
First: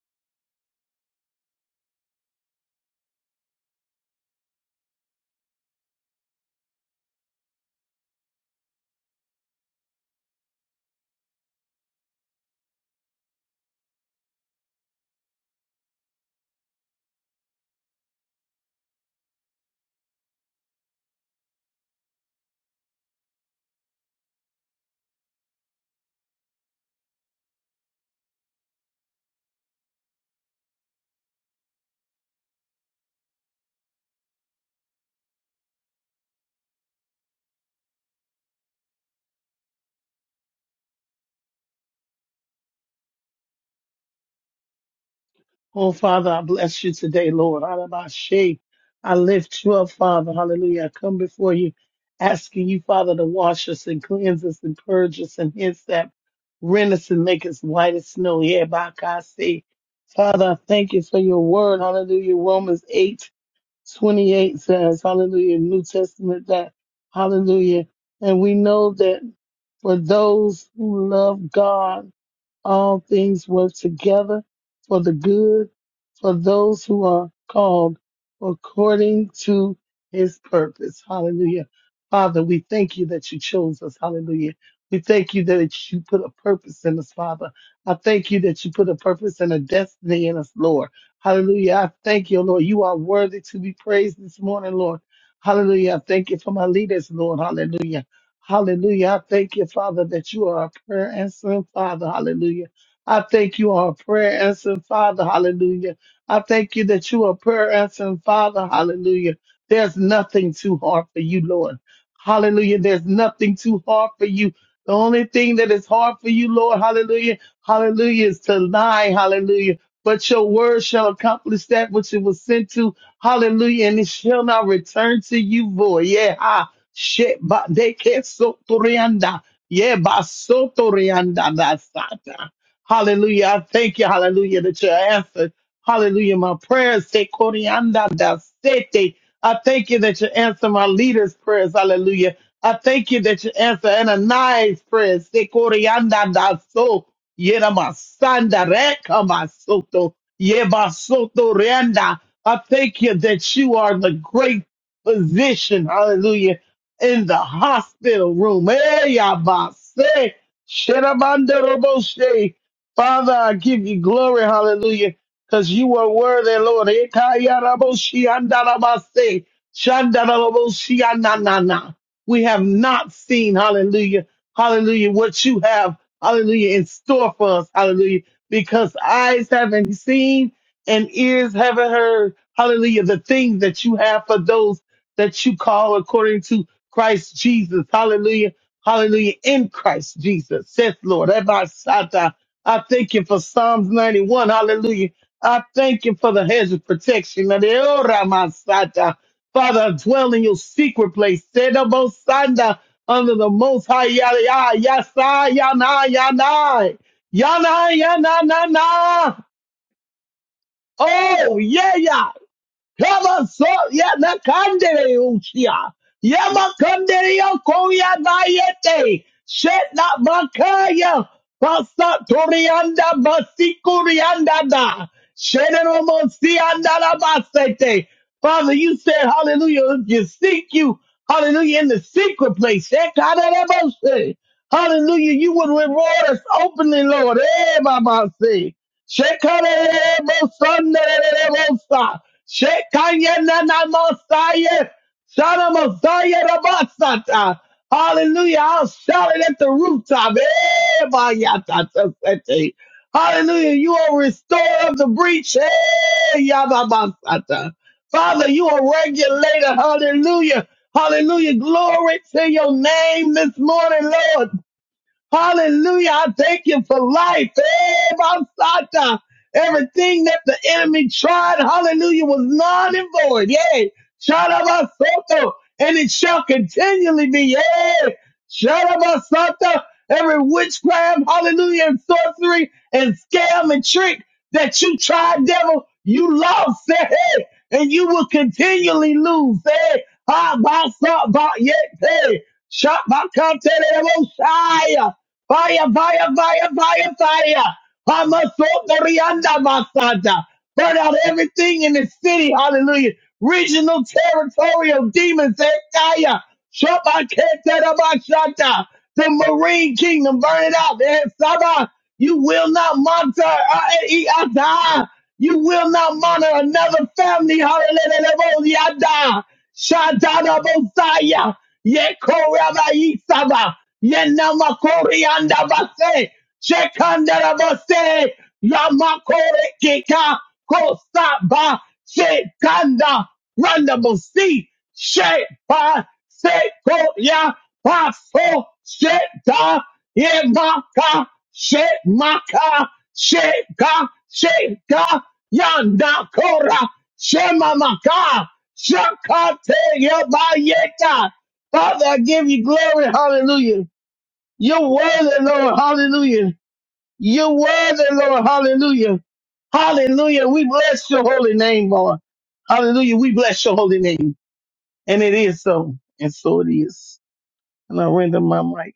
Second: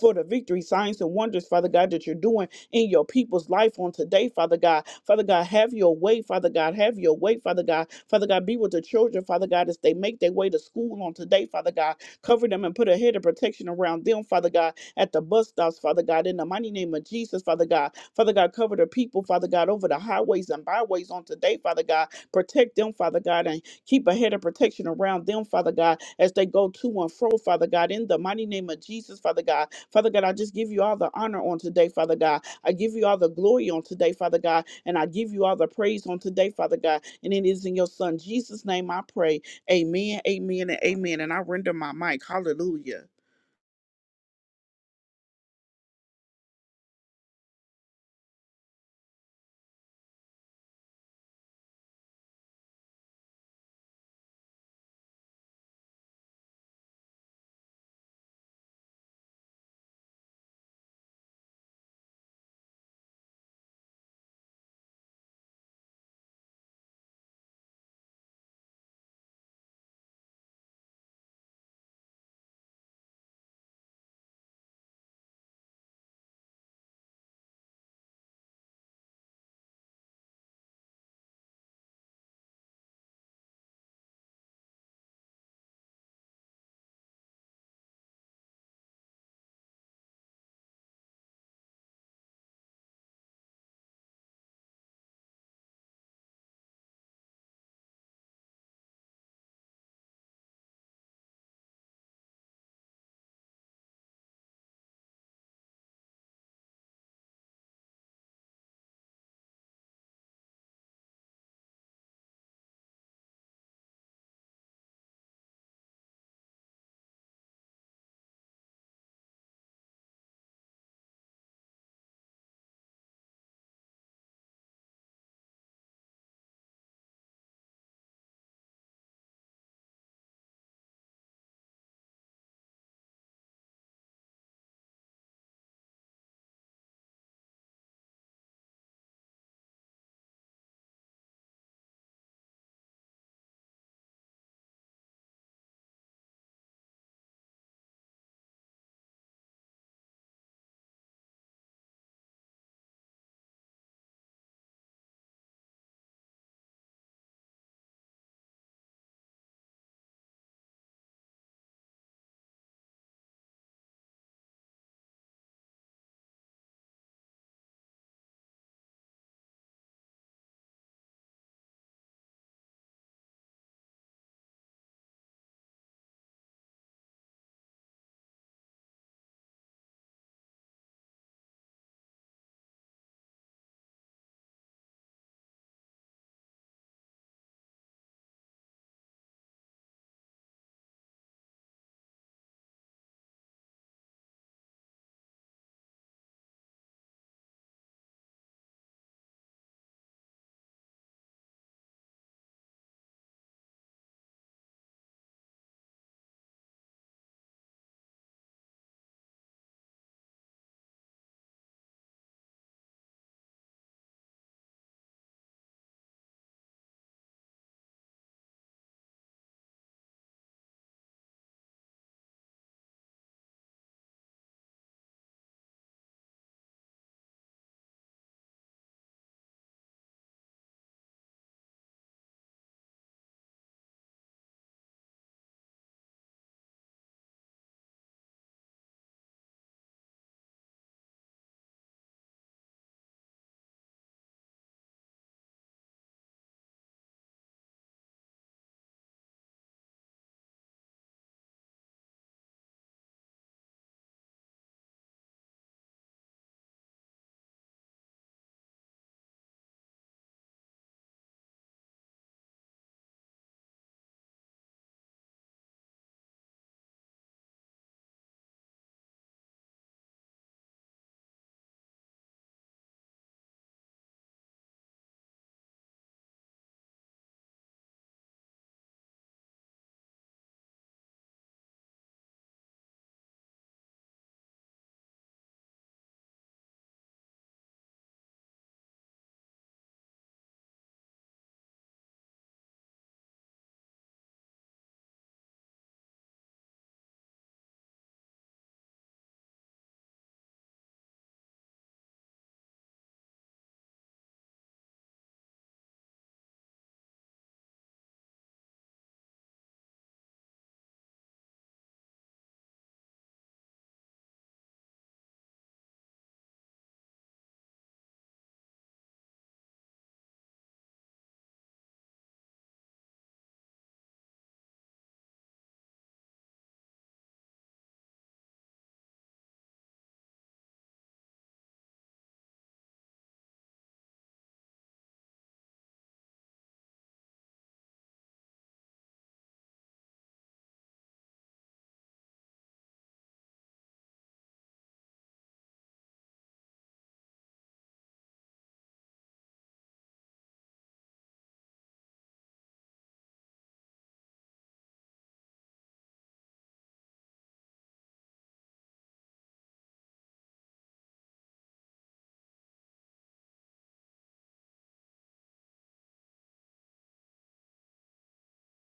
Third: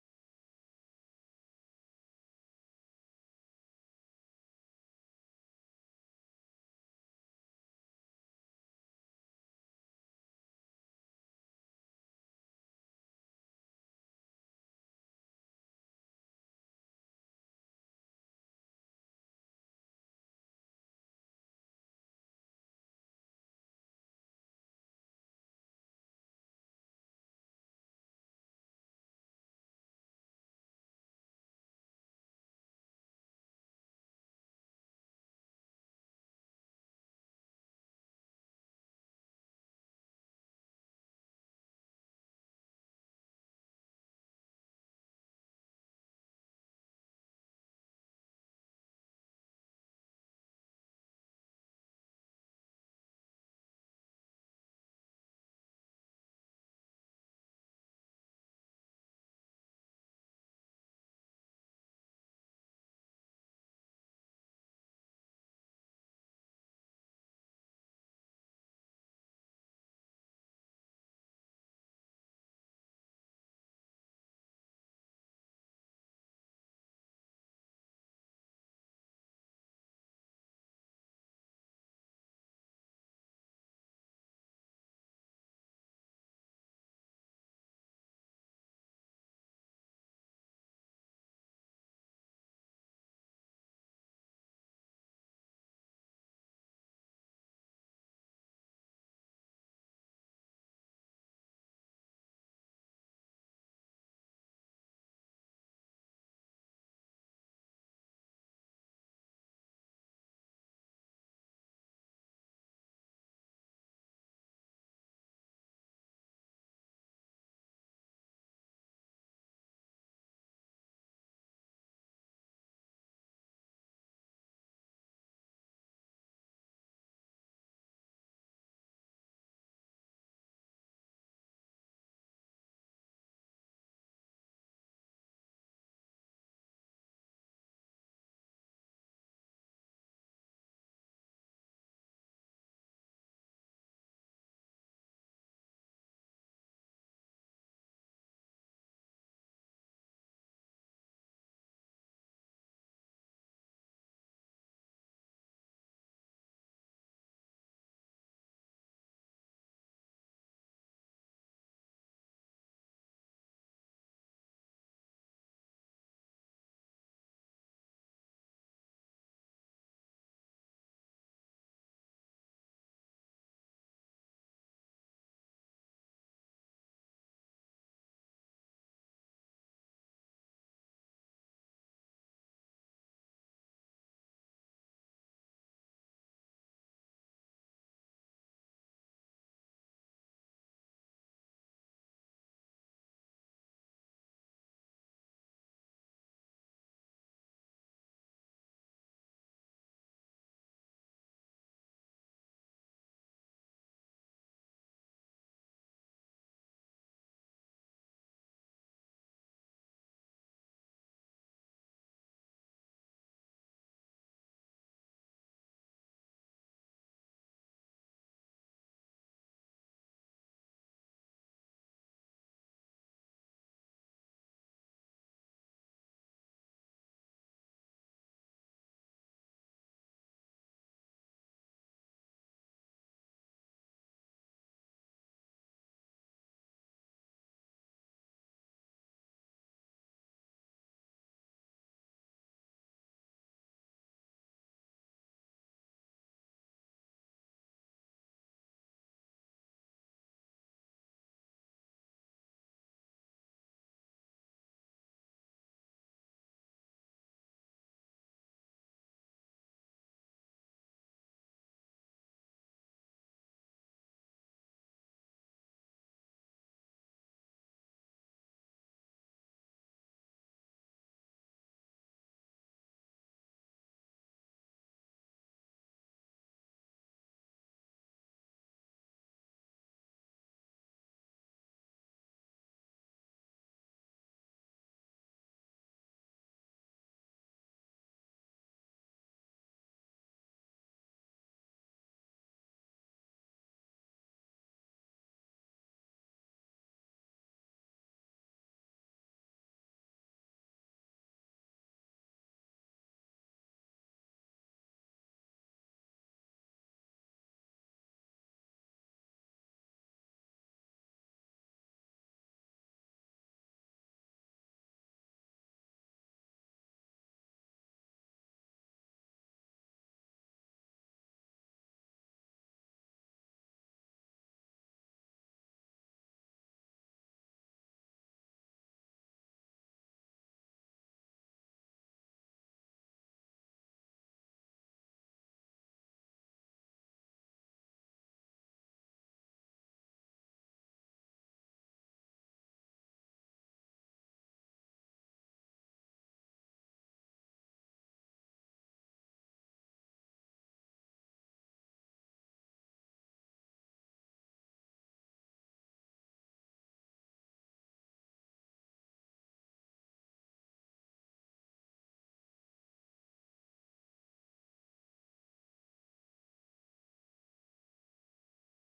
[SPEAKER 2] for the victory, signs, and wonders, Father God, that you're doing in your people's life on today, Father God. Father God, have your way, Father God. Have your way, Father God. Father God, be with the children, Father God, as they make their way to school on today, Father God. Cover them and put a head of protection around them, Father God, at the bus stops, Father God, in the mighty name of Jesus, Father God. Father God, cover the people, Father God, over the highways and byways on today, Father God. Protect them, Father God, and Keep a head of protection around them, Father God, as they go to and fro, Father God, in the mighty name of Jesus, Father God. Father God, I just give you all the honor on today, Father God. I give you all the glory on today, Father God, and I give you all the praise on today, Father God. And it is in your Son, Jesus' name, I pray. Amen, amen, and amen. And I render my mic. Hallelujah.
[SPEAKER 3] Oh, Father, I bless you today, Lord. Alabashe. I lift you up, Father. Hallelujah. I come before you, asking you, Father, to wash us and cleanse us and purge us and hence that rend us and make us white as snow. Yeah, Bakase. Father, I thank you for your word. Hallelujah. Romans eight twenty eight says, Hallelujah. New Testament that. Hallelujah. And we know that for those who love God, all things work together for the good for those who are called according to his purpose. Hallelujah. Father, we thank you that you chose us. Hallelujah. We thank you that you put a purpose in us, Father. I thank you that you put a purpose and a destiny in us, Lord. Hallelujah. I thank you, Lord. You are worthy to be praised this morning, Lord. Hallelujah. I thank you for my leaders, Lord. Hallelujah. Hallelujah. I thank you, Father, that you are a prayer answering Father. Hallelujah. I thank you are a prayer answering Father. Hallelujah. I thank you that you are a prayer answering Father. Hallelujah. There's nothing too hard for you, Lord. Hallelujah. There's nothing too hard for you. The only thing that is hard for you, Lord, hallelujah, hallelujah, is to lie, hallelujah. But your word shall accomplish that which it was sent to, hallelujah, and it shall not return to you void. Yeah, Sheba, ba de ke sotorianda. Ye ba sotorianda da Hallelujah. I Thank you. Hallelujah. That you answered. Hallelujah. My prayers. Se corianda da sete. I thank you that you answer my leaders' prayers. Hallelujah. I thank you that you answer Ananias' prayers. Se corianda da so. Yera masanda reka masoto. Ye basoto rianda. I thank you that you are the great physician. Hallelujah in the hospital room. Hey, Yabase. Sherabandaroboshe. Father, I give you glory, hallelujah, because you are worthy, Lord. Ekayaraboshi andarabase. Shandaraboshi ananana. We have not seen, hallelujah, hallelujah, what you have, hallelujah, in store for us, hallelujah, because eyes haven't seen and ears haven't heard, hallelujah, the things that you have for those that you call according to Christ Jesus. Hallelujah. Hallelujah. In Christ Jesus. Says Lord. Abba, Sata. I thank you for Psalms 91. Hallelujah. I thank you for the hedge of protection. And the Ora, my Sata. Father, I dwell in your secret place. Seda, Bo, Sanda, Under the most high yada yada yasa yana yana yana yana na. na. Oh yeah yeah. Kama so ya na kandere usia. Yama kandere ya koya na yete. Shet na makaya. Pasa torianda basikurianda da. Shenero monsianda la basete. Father, you said, hallelujah, if you seek you, hallelujah, in the secret place. Shekadadabose. Hallelujah, you would reward us openly, Lord. Eh, Baba, say. Shekarebosanderebosa. Shekanyenanamosaye. Shanamosayerebasata. Hallelujah. I'll shout it at the rooftop. Eh, bayatasasete. Hallelujah. You are restorer of the breach. Eh, yababasata. Father, you are regulator. Hallelujah. Hallelujah. Glory to your name this morning, Lord. Hallelujah. I thank you for life. Eh, Basata. Everything that the enemy tried, hallelujah, was non and void. Yay. Shalabasoto. And it shall continually be. Yay. Shalabasoto. Every witchcraft, hallelujah, and sorcery and scam and trick that you tried, devil, you lost. Hey, and you will continually lose. Hey, Ah, Basata. Yeah. Hey. Shot by Conte Fire, fire, fire, fire, fire. Hamasokarianda Masada. Burn out everything in the city. Hallelujah. Regional territorial demons. Ekaya. Shabaketadabashata. The Marine Kingdom. Burn it out. Eh, Saba. You will not monitor. uh, eh, eh, Ada. You will not monitor another family. Hallelujah. Yada. shadana Bosaya. Yeko Rabbi Saba. Yenamakori andabase. Shekandarabase. Yamakore kika. Kosaba. Shekanda. Randabosi. Shepa. Sekoya. Paso. Sheta. Yemaka. Shemaka. Sheka. Sheka. Yanda kora. Shemamaka. Shakate Yabayeta. Father, I give you glory. Hallelujah. You're worthy, Lord. Hallelujah. You're worthy, Lord. Hallelujah. Hallelujah. We bless your holy name, Lord. Hallelujah. We bless your holy name. And it is so. And so it is. And I render my mic.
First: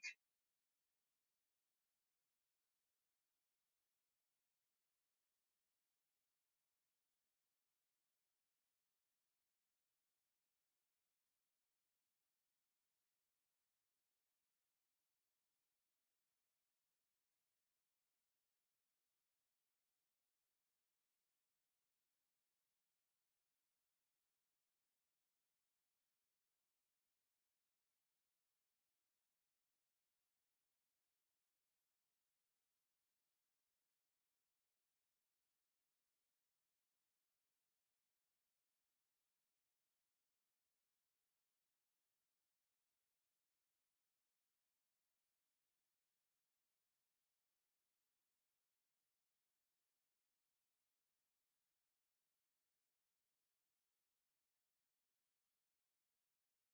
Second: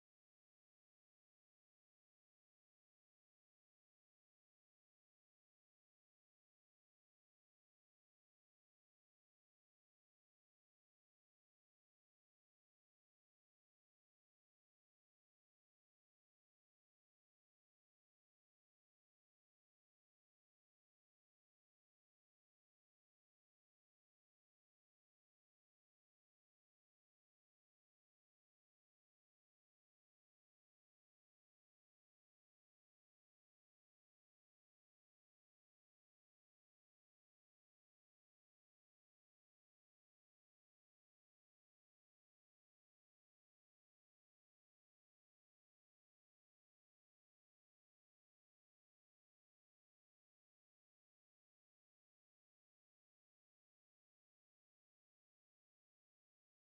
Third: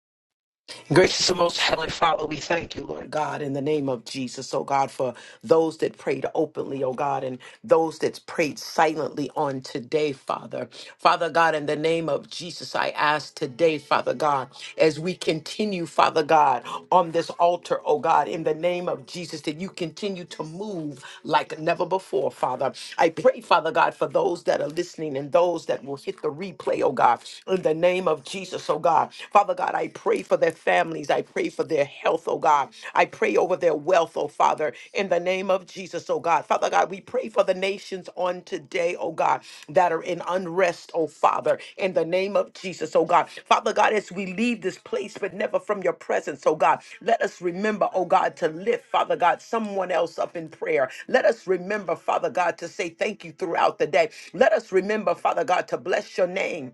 [SPEAKER 1] Gracious and most heavenly Father, we thank you, Lord God, in the name of Jesus, oh God, for those that prayed openly, oh God, and those that prayed silently on today, Father. Father God, in the name of Jesus, I ask today, Father God, as we continue, Father God, on this altar, oh God, in the name of Jesus, that you continue to move like never before, Father. I pray, Father God, for those that are listening and those that will hit the replay, oh God, in the name of Jesus, oh oh God. Father God, I pray for their families. I pray for their health, oh God. I pray over their wealth, oh Father, in the name of Jesus, oh God. Father God, we pray for the nations on today, oh God, that are in unrest, oh Father, in the name of Jesus, oh God. Father God, as we leave this place, but never from your presence, oh God, let us remember, oh God, to lift, Father God, someone else up in prayer. Let us remember, Father God, to say thank you throughout the day. Let us remember, Father God, to bless your name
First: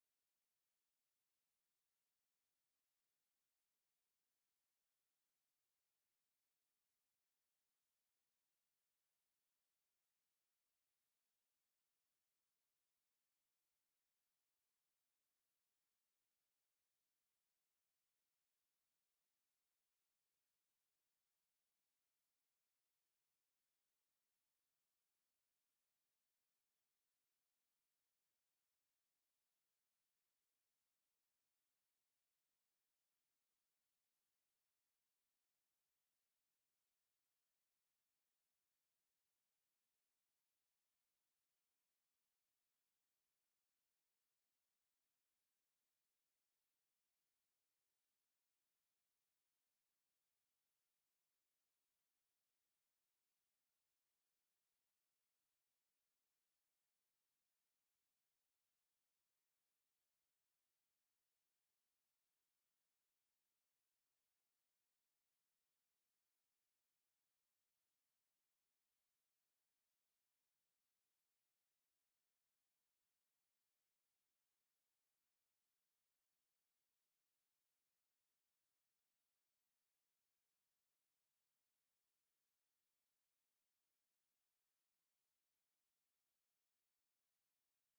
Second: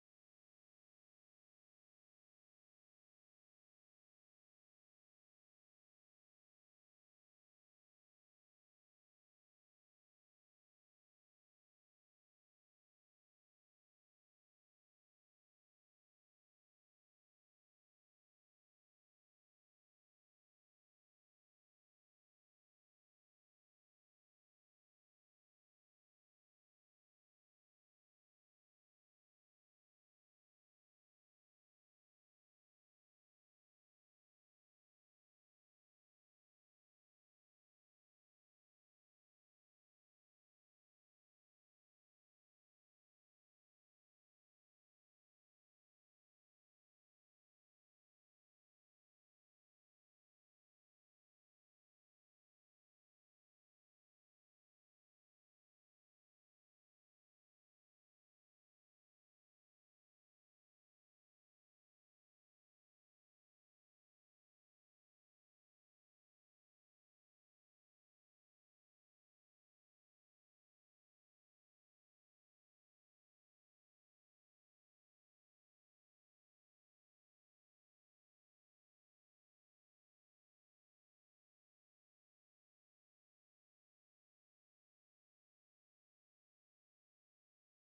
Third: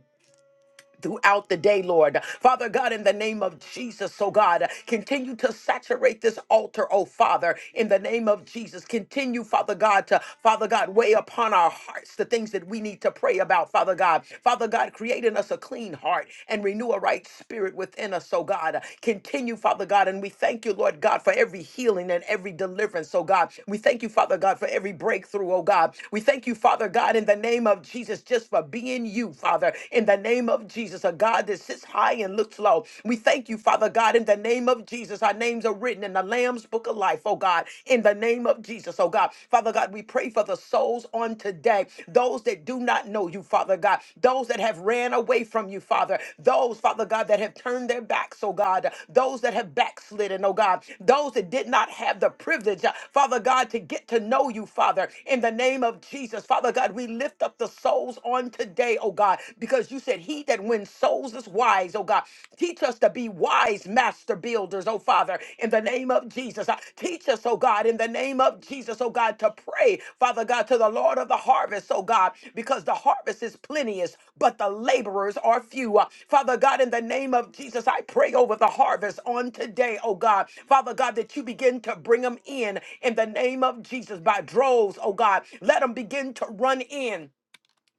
[SPEAKER 1] throughout the day, Lord. Father God, in the name of Jesus, oh God, continue to saturate this altar, oh Father, in the name of Jesus. Continue, Father God, to, Father God, weigh upon our hearts the things that we need to pray about, Father God. Father God, create in us a clean heart and renew a right spirit within us, oh God. Continue, Father God, and we thank you, Lord God, for every healing and every deliverance, oh God. We thank you, Father God, for every breakthrough, oh God. We thank you, Father God, in the name of Jesus, just for being you, Father. Father, in the name of Jesus, a God that sits high and looks low. We thank you, Father God, in the name of Jesus. Our names are written in the Lamb's book of life, oh God, in the name of Jesus, oh God. Father God, we pray for the souls on today, those that do not know you, Father God, those that have ran away from you, Father, those, Father God, that have turned their backs, oh God, those that have backslidden, oh God, those that did not have the privilege, uh, Father God, to get to know you, Father, in the name of Jesus. Father God, we lift up the souls on today wisdom today, oh God, because you said, He that wins souls is wise, oh God. Teach us to be wise master builders, oh Father, in the name of Jesus. Uh, Teach us, oh God, in the name of Jesus, oh God, to pray, Father God, to the Lord of the harvest, oh God, because the harvest is plenteous, but the laborers are few. Uh, Father God, in the name of Jesus, I pray over the harvest on today, oh God. Father God, that you begin to bring them in in the name of Jesus by droves, oh God. Let them begin to run in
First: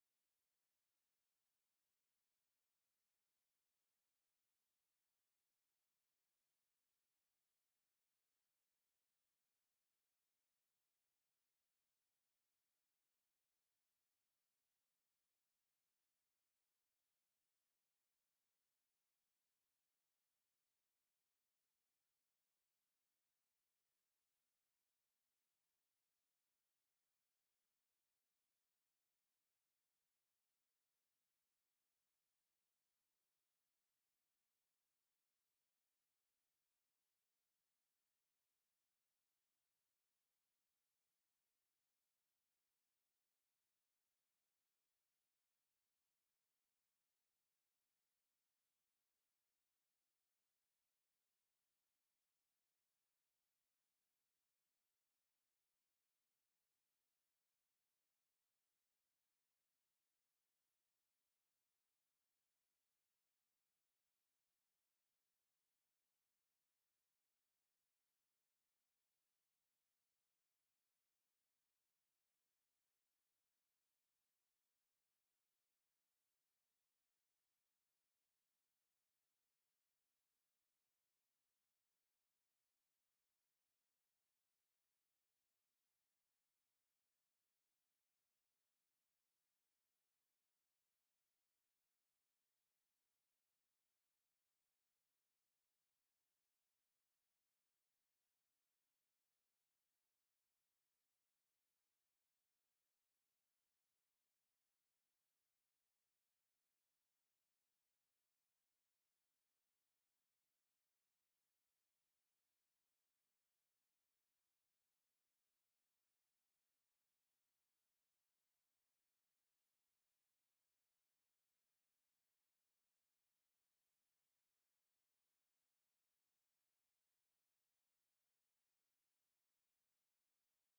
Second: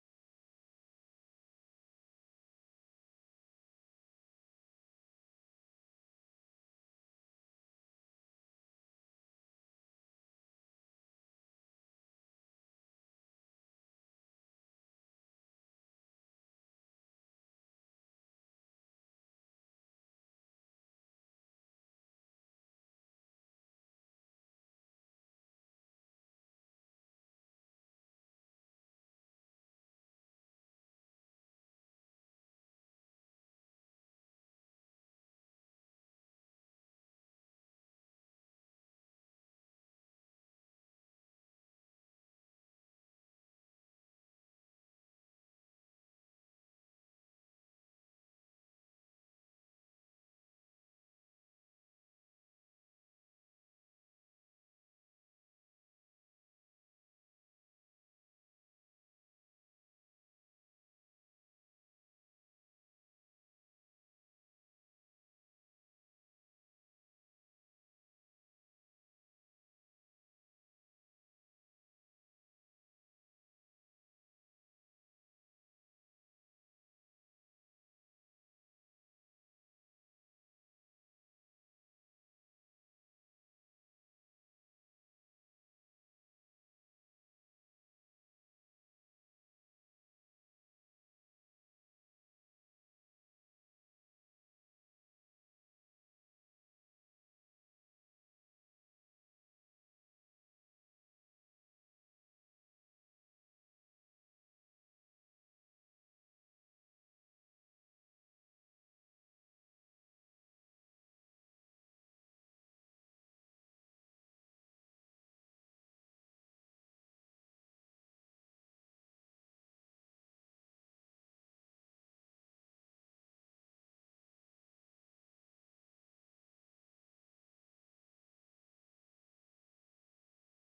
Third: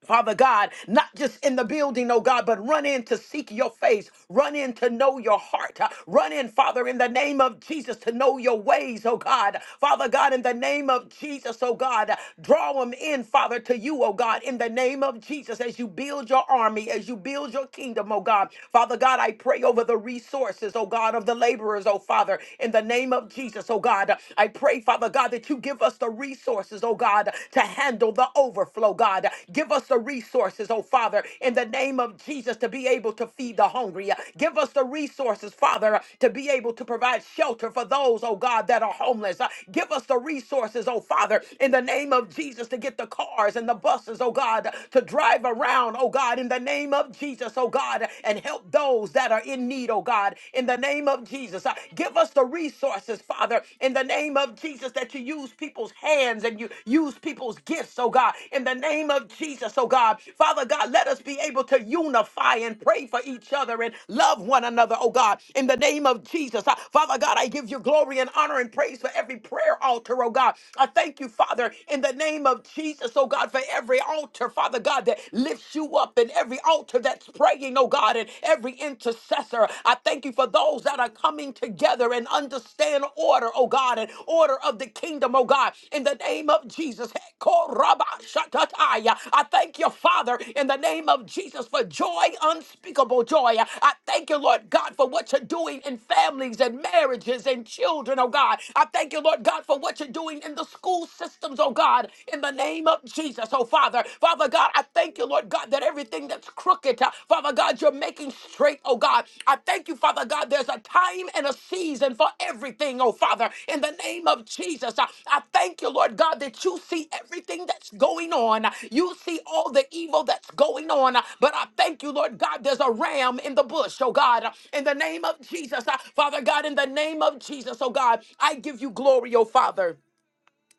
[SPEAKER 1] Father God, not just in the building, oh God, but run in to seek your face, run in to know your heart, Uh, run in, Father, in the name of Jesus to know your ways, oh God. Father God, in the name of Jesus, oh God, uh, draw them in, Father, to you, oh God, in the name of Jesus, as you build your army, as you build your kingdom, oh God. Father God, I pray over the resources, oh God, of the laborers, oh Father, in the name of Jesus, oh God. I pray, Father God, that you give us the resources, oh God, to handle the overflow, God. Give us the resources, oh Father, in the name of Jesus, to be able to feed the hungry. Give us the resources, Father, to be able to provide shelter for those, oh God, that are homeless. Give us the resources, oh Father, in the name of Jesus, to get the cars and the buses, oh God, to drive around, oh God, in the name of Jesus, oh God, and help those that are in need, oh God, in the name of Jesus. Give us the resources, Father, in the name of Jesus, that you use people's hands and you use people's gifts, oh God, in the name of Jesus, oh God. Father God, let us be able to unify and pray for each other and love one another, oh God, in the name of Jesus. I- Father God, I give you glory and honor and praise for every prayer altar, oh God. I thank you, Father, in the name of Jesus, oh God, for every altar, Father God, that lifts you up and every altar that's praying, oh God. God, and every intercessor. I thank you for those that are coming together and understand order, oh God, and order of the kingdom, oh God, in the name of Jesus. Korabashatataya. I thank you, Father, in the name of Jesus, for joy, unspeakable joy. I thank you, Lord God, for what you're doing in families and marriages and children, oh God. I thank you, Lord God, for what you're doing in the school systems, oh God, in the name of Jesus, oh Father together. Father God, I thank you, Lord God, that everything that's crooked, uh, Father God, you're making straight, oh God. I thank you, Father God, there's a time and a season for everything, oh Father. In the name of Jesus, uh, I thank you, Lord God, that you see everything that's going on. You see all the evil that's going on. Uh, But I thank you, Lord God, there's a ram in the bush, oh God. uh, In the name of Jesus, uh, Father God, in the name of Jesus, oh God, I give you glory, oh Father.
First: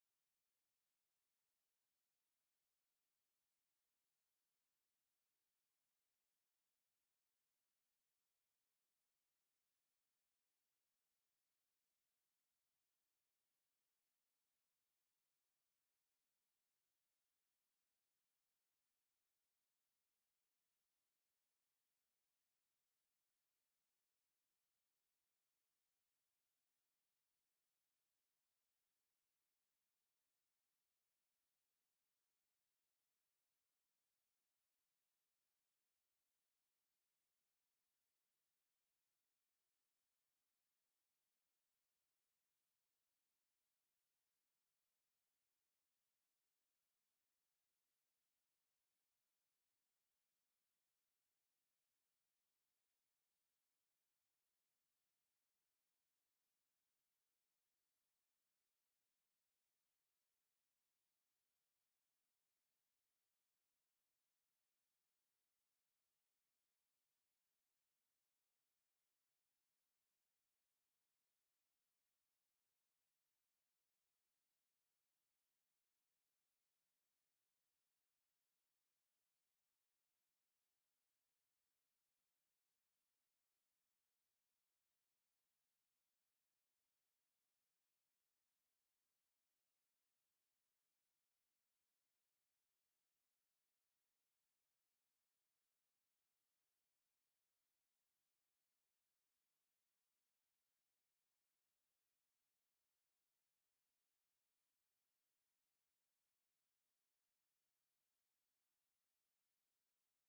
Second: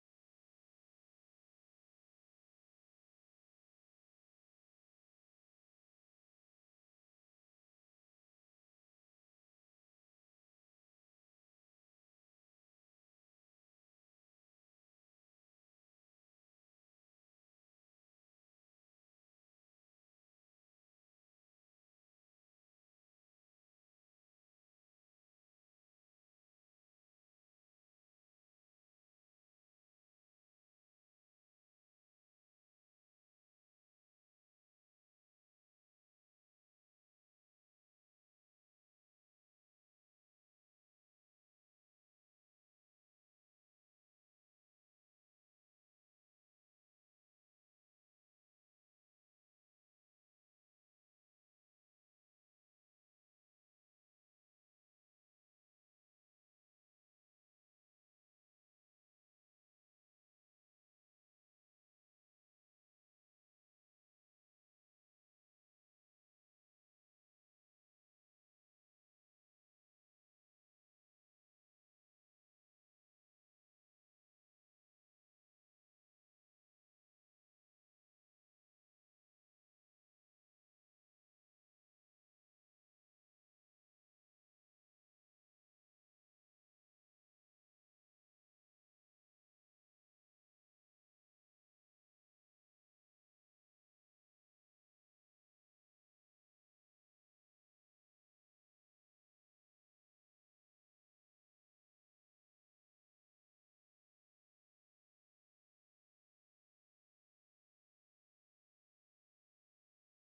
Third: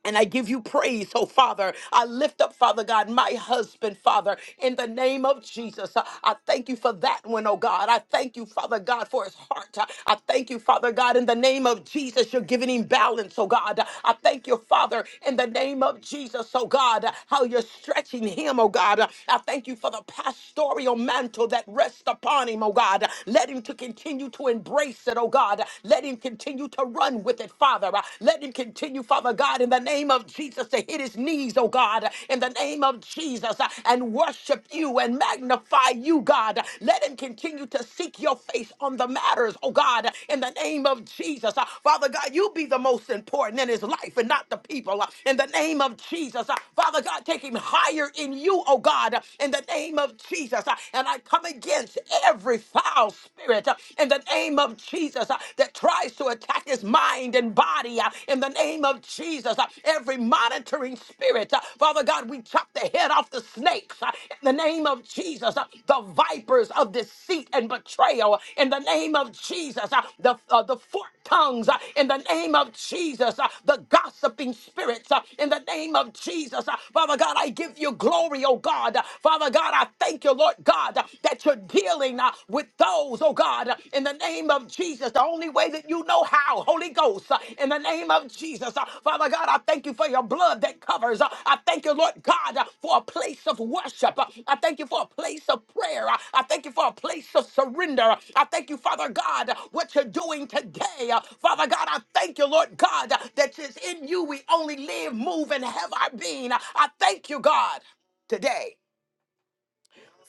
[SPEAKER 1] And I give you praise, oh Father. I lift up, Father God, my husband, Father, in the name of Jesus. I I thank you for that one, oh God. I thank you, Father God, for his heart. I I thank you, Father God, in the name of Jesus. You're giving him balance, oh God. I thank you, Father, in the name of Jesus, oh God, how you're stretching him, oh God. I thank you for the pastoral mantle that rests upon him, oh God. Let him to continue to embrace it, oh God. Let him continue to run run with it, Father. Uh, Let him continue, Father God, in the name of Jesus, to hit his knees, oh God, uh, in the name of Jesus, uh, and worship you and magnify you, God. Uh, Let him continue to seek your face on the matters, oh God, uh, in the name of Jesus. Uh, Father God, you be the most important in his life and not the people, uh, in the name of Jesus. Uh, Father God, take him higher in you, oh God, uh, in the name of Jesus. Uh, And I come against every foul spirit uh, in the name of Jesus uh, that tries to attack his mind and body uh, in the name of Jesus. uh, Every monitoring spirit, uh, Father God, we chop the head off the snakes uh, in the name of Jesus. uh, The vipers of deceit and betrayal uh, in the name of Jesus. uh, The, uh, the forked tongues uh, in the name of Jesus. uh, The gossiping spirits uh, in the name of Jesus. uh, Father God, I give you glory, oh God. Uh, Father God, I thank you, Lord God uh, that you're dealing uh, with those, oh God, uh, in the name of Jesus, the only way that you know how, Holy Ghost, uh, in the name of Jesus. Uh, Father God, I thank you for your blood that covers. Uh, I thank you, Lord God, uh, for a place of worship. Uh, I thank you for a place of prayer. Uh, I thank you for a place of surrender. Uh, I thank you, Father God, uh, what you're doing today. Uh, Father God, I thank you, Lord God, uh, that it's in you we only live, move, and have our being. Uh, I thank you, God, today.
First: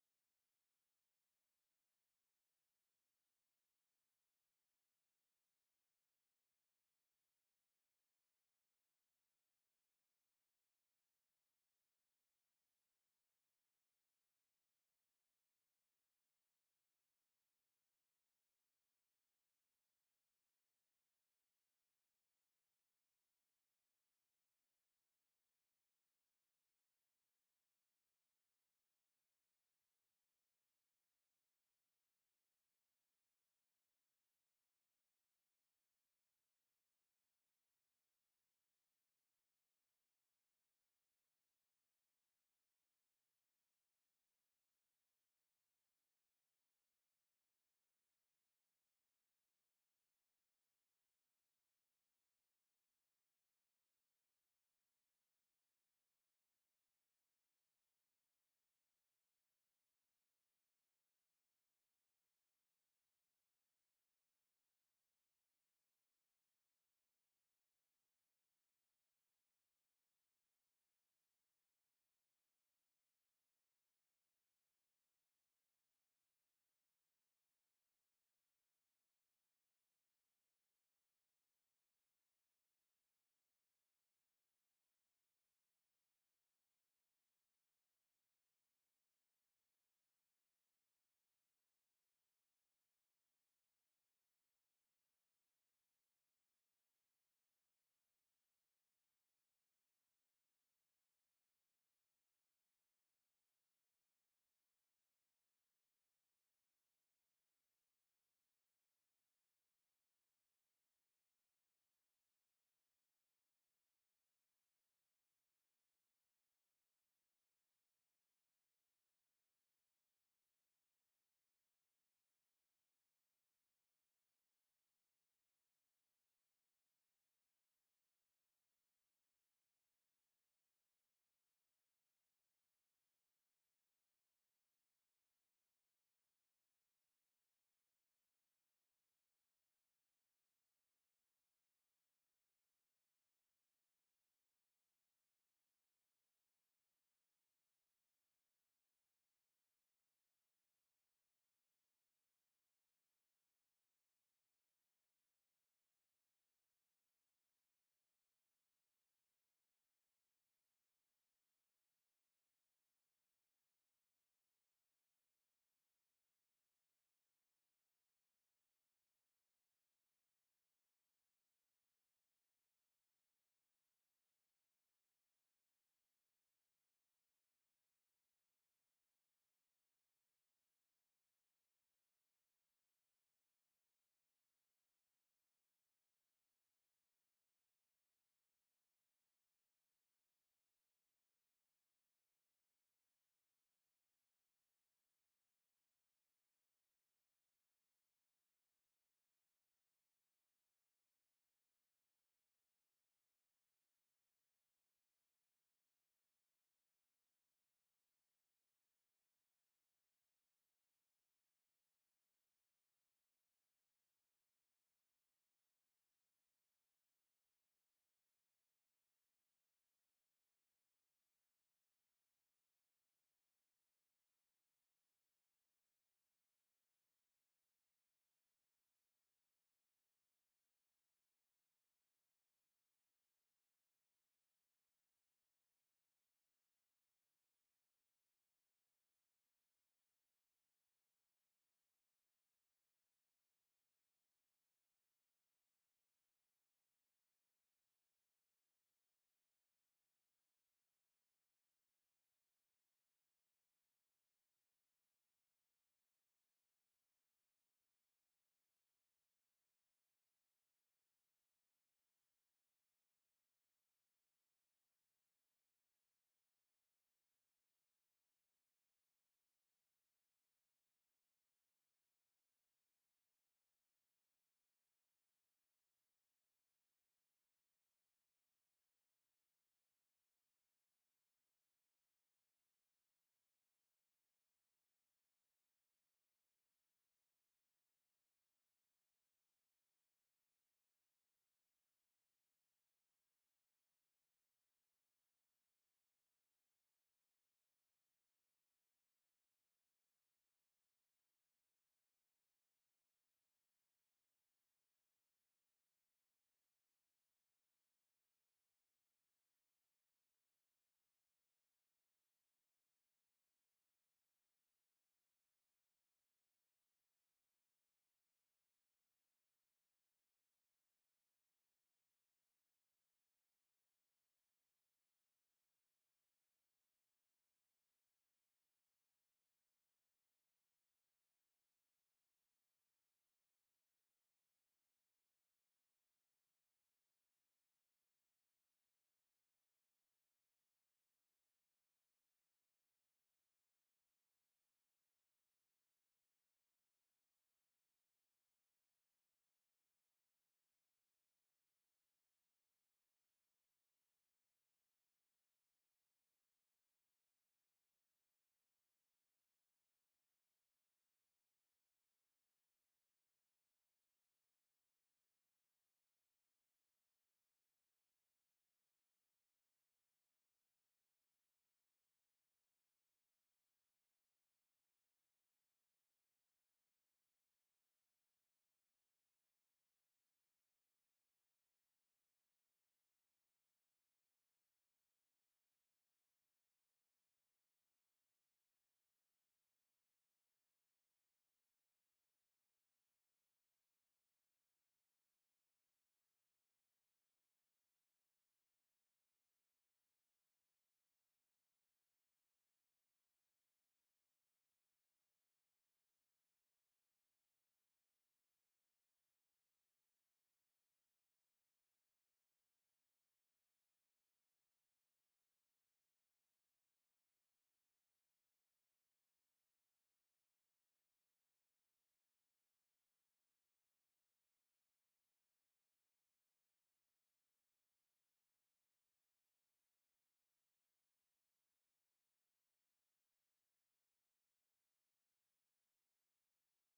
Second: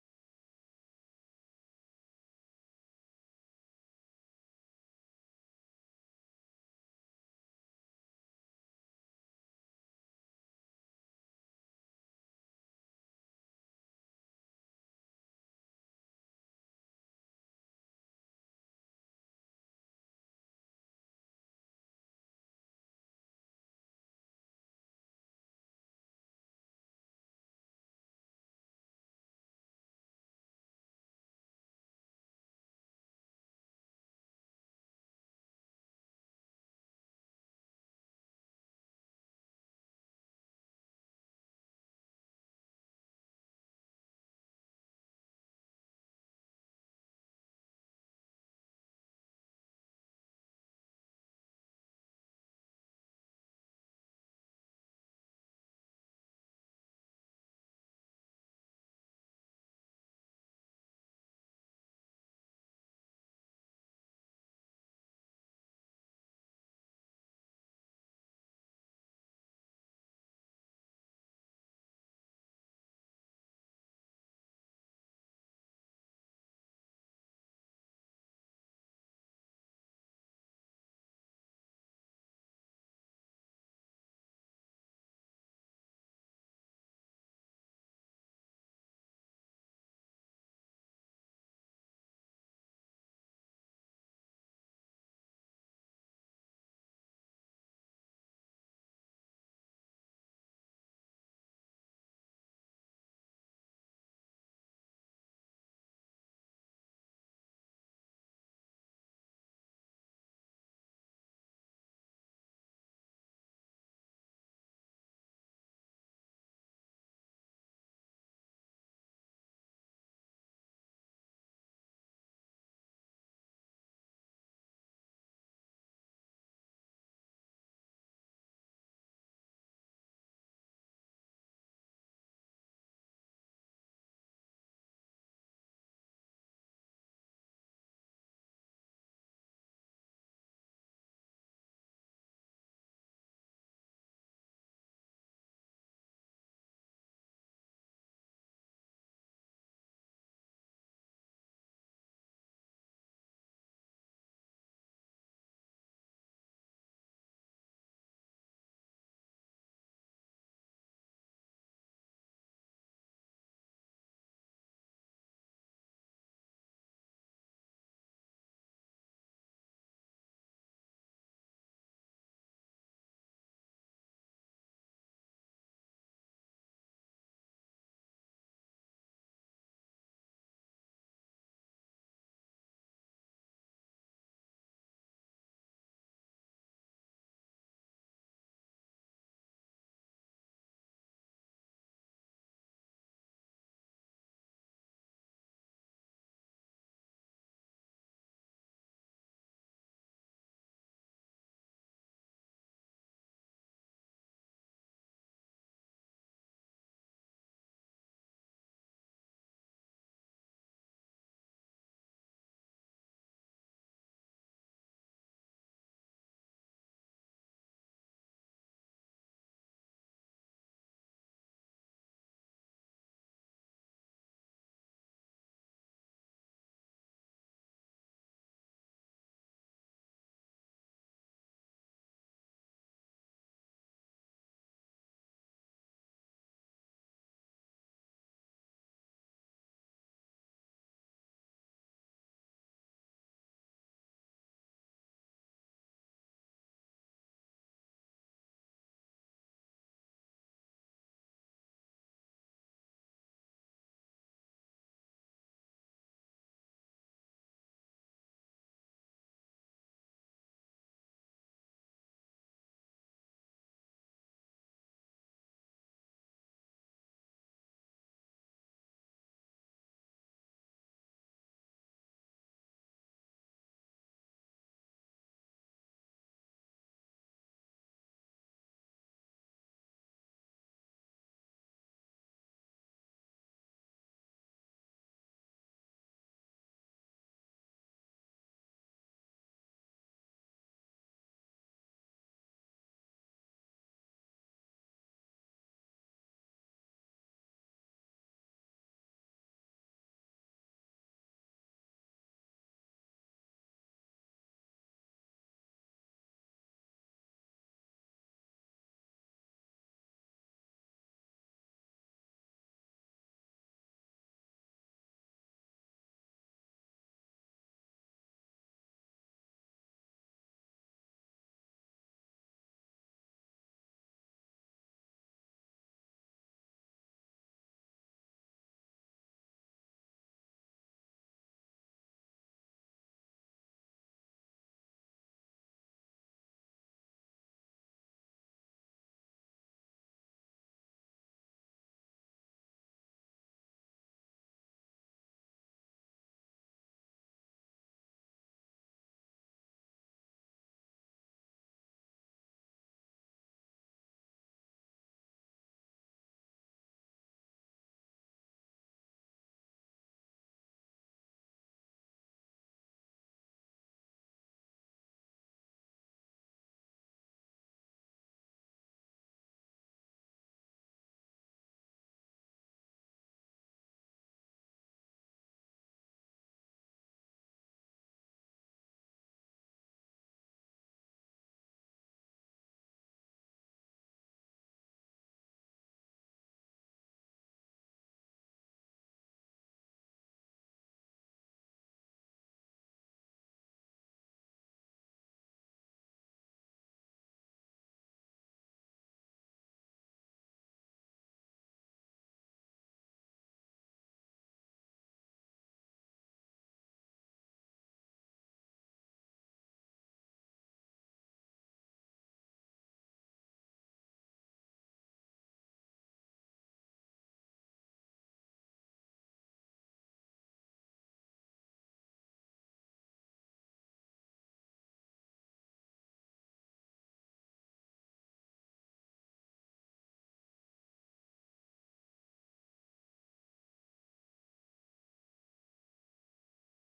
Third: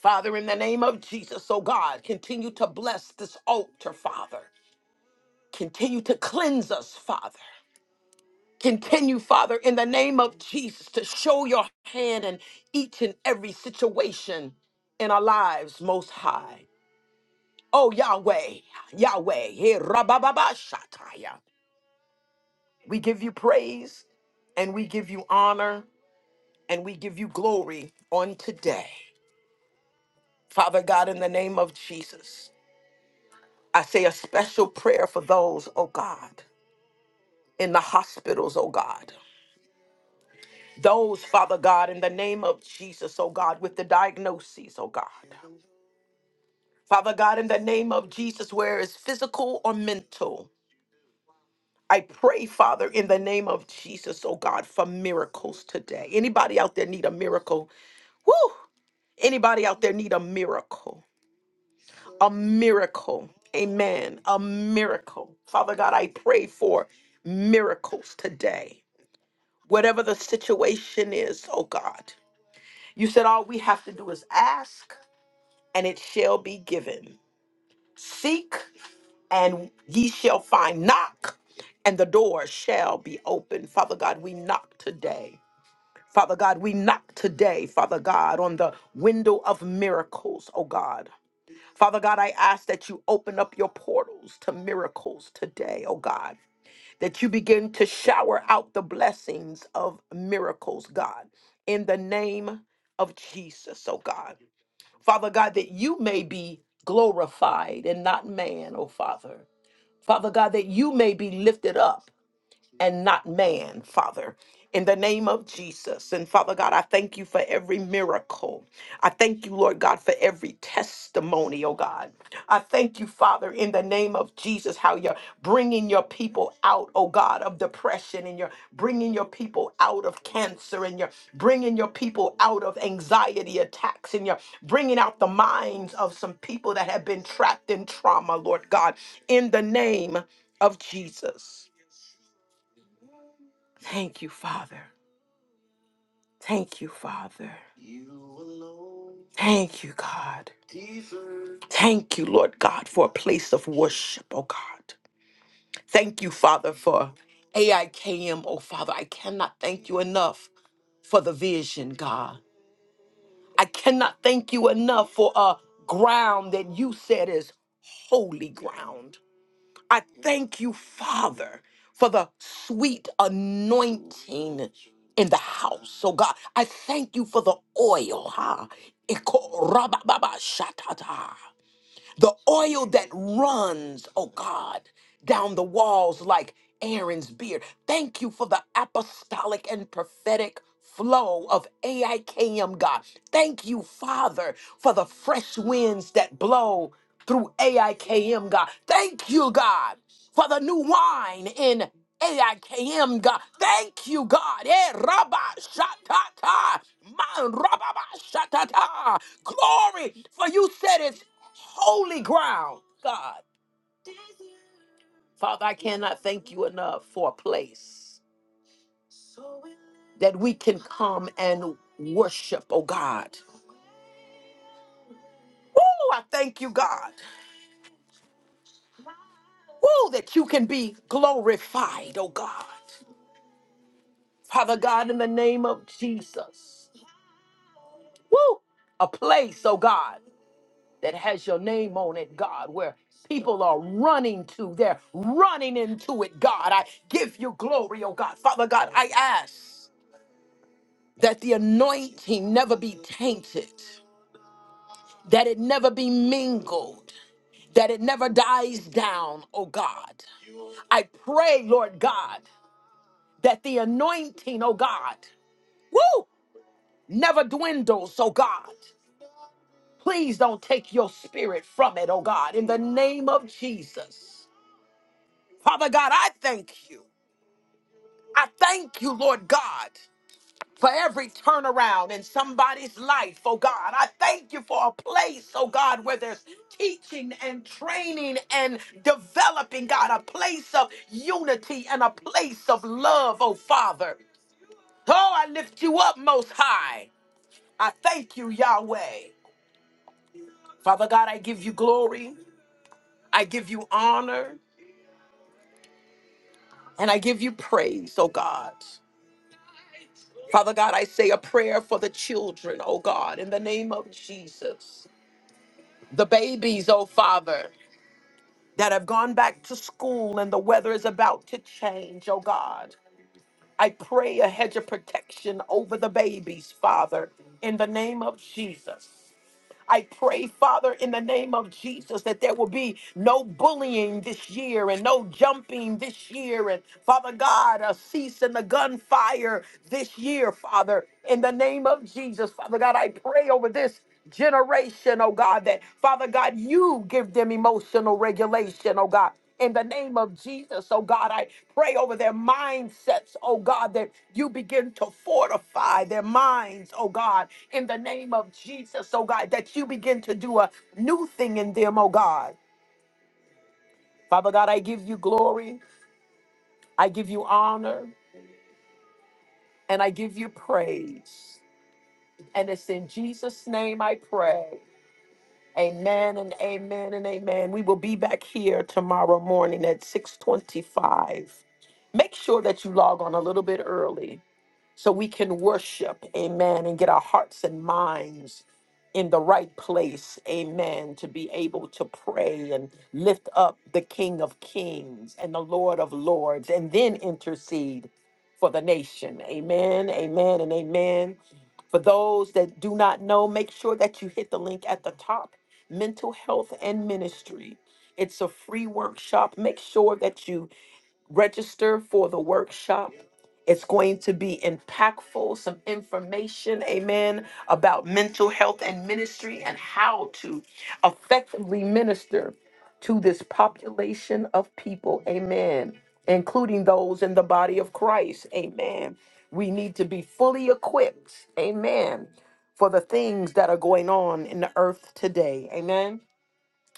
[SPEAKER 1] Father, in the name of Jesus, oh God, continue to bless this altar, Father. Continue to cleanse us, Father. Continue, Father, in the name of Jesus, to show your hand in each and every situation in our lives, Most High. Oh, Yahweh, Yahweh, eh, rabababashataya. we give you praise and we give you honor and we give you glory on today. Father God, in the name of Jesus. I say a special prayer for those, oh God, in the hospitals, oh God. Those, Father God, in the name of Jesus, oh God, with the diagnoses, oh God. Father God, in the name of Jesus, where it's physical or mental. I pray, Father, in the name of Jesus, oh God, for miracles today. Anybody out there need a miracle? Woo! Anybody out there need a miracle? A miracle. Amen. A miracle. Father God, I pray for miracles today whatever the situation is, oh God. You said all we have to do is ask and it shall be given. Seek and ye shall find. Knock and the door shall be opened. Father God, we knock today. Father God, we knock today, Father God, on the window of miracles, oh God. Father God, I ask that you open up your portals to miracles today, oh God. that you begin to shower out the blessings of miracles, God, in the name of Jesus, oh God. Father God, that you may be glorified and not man, oh Father. Father God, that you may be lifted up and not man, Father. In the name of Jesus. And Father God, I thank you for every miracle. I thank you, Lord God, for every testimony, oh God. I thank you, Father, in the name of Jesus, how you're bringing your people out, oh God, of depression and you're bringing your people out of cancer and you're bringing your people out of anxiety attacks and you're bringing out the minds of some people that have been trapped in trauma, Lord God, in the name of Jesus. Thank you, Father. Thank you, Father. Thank you, God. Thank you, Lord God, for a place of worship, oh God. Thank you, Father, for AIKM, oh Father. I cannot thank you enough for the vision, God. I cannot thank you enough for a ground that you said is holy ground. I thank you, Father, for the sweet anointing in the house. So, God, I thank you for the oil, huh? Iko- rabababa, shatata the oil that runs, oh God, down the walls like Aaron's beard. Thank you for the apostolic and prophetic flow of AIKM, God. Thank you, Father, for the fresh winds that blow through AIKM, God. Thank you, God, for the new wine in AIKM, God. Thank you, God. Eh, rabba, shatata, man, rabba, ba, shatata. Glory, for you said it holy ground, God. Father, I cannot thank you enough for a place that we can come and worship, oh God. Woo, I thank you, God. Woo, that you can be glorified, oh God. Father God, in the name of Jesus. Woo, a place, oh God. that has your name on it, God, where people are running to. They're running into it, God. I give you glory, oh God. Father God, I ask that the anointing never be tainted, that it never be mingled, that it never dies down, oh God. I pray, Lord God, that the anointing, oh God, woo, never dwindles, oh God. Please don't take your spirit from it, oh God, in the name of Jesus. Father God, I thank you. I thank you, Lord God, for every turnaround in somebody's life, oh God. I thank you for a place, oh God, where there's teaching and training and developing, God, a place of unity and a place of love, oh Father. Oh, I lift you up most high. I thank you, Yahweh. Father God, I give you glory, I give you honor, and I give you praise, oh God. Father God, I say a prayer for the children, oh God, in the name of Jesus. The babies, oh Father, that have gone back to school and the weather is about to change, oh God. I pray a hedge of protection over the babies, Father, in the name of Jesus. I pray, Father, in the name of Jesus, that there will be no bullying this year and no jumping this year. And Father God, a cease in the gunfire this year, Father, in the name of Jesus. Father God, I pray over this generation, oh God, that Father God, you give them emotional regulation, oh God in the name of Jesus. Oh God, I pray over their mindsets, oh God, that you begin to fortify their minds, oh God, in the name of Jesus, oh God, that you begin to do a new thing in them, oh God. Father God, I give you glory, I give you honor, and I give you praise. And it's in Jesus' name I pray. Amen and amen and amen. We will be back here tomorrow morning at 625 make sure that you log on a little bit early so we can worship, amen, and get our hearts and minds in the right place, amen, to be able to pray and lift up the King of Kings and the Lord of Lords, and then intercede for the nation, amen, amen, and amen. For those that do not know, make sure that you hit the link at the top Mental Health and Ministry. It's a free workshop. Make sure that you register for the workshop. It's going to be impactful, some information, amen, about mental health and ministry and how to effectively minister to this population of people, amen, including those in the body of Christ, amen. We need to be fully equipped, amen, for the things that are going on in the earth today, amen.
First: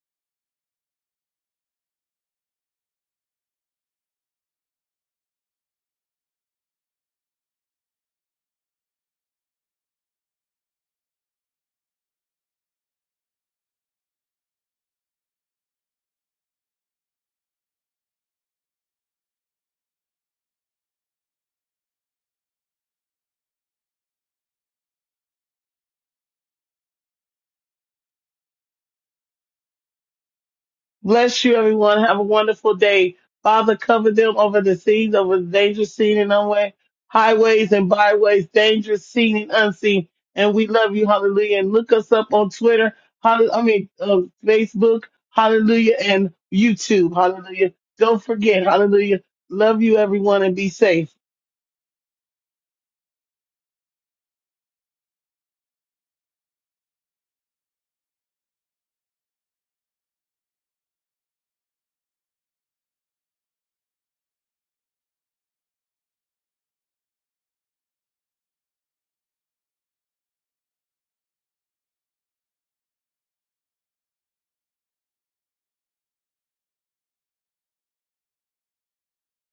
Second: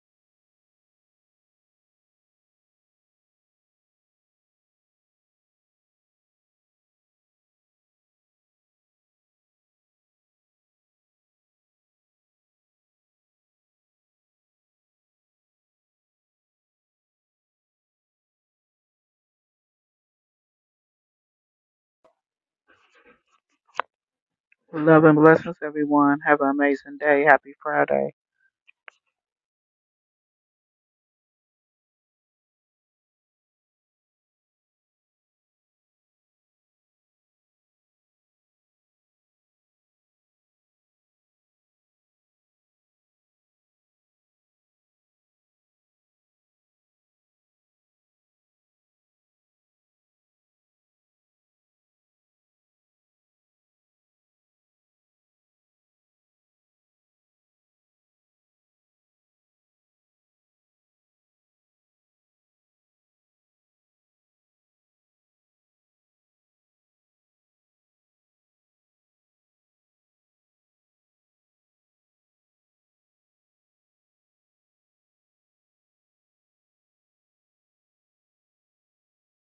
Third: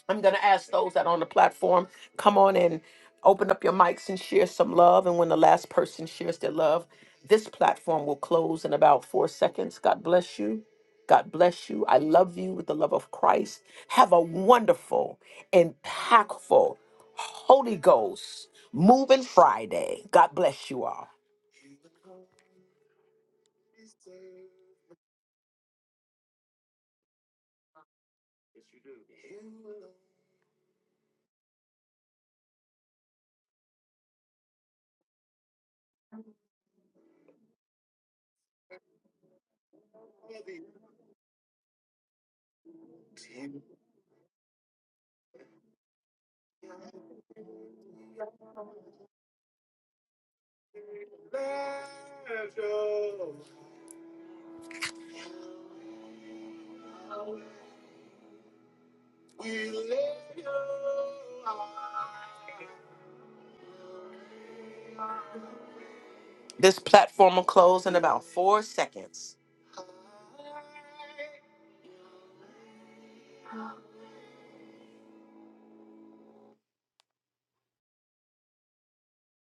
[SPEAKER 1] I'm going to ask those that are on the platform, come on and open up your mics and share some love. And when the last person shares their love, this platform will close in about four seconds. God bless you. God bless you. I love you with the love of Christ. Have a wonderful, impactful Holy Ghost moving Friday. God bless you
[SPEAKER 2] Love and blessings, everyone. Have an amazing day. Happy Friday.
[SPEAKER 3] Bless you, everyone. Have a wonderful day. Father, cover them over the seas, over the dangerous seen and unway, highways and byways, dangerous seen and unseen. And we love you, hallelujah. And look us up on Twitter, hall- I mean, uh, Facebook, hallelujah, and YouTube, hallelujah. Don't forget, hallelujah. Love you, everyone, and be safe.
[SPEAKER 1] all. This platform will close in about four seconds.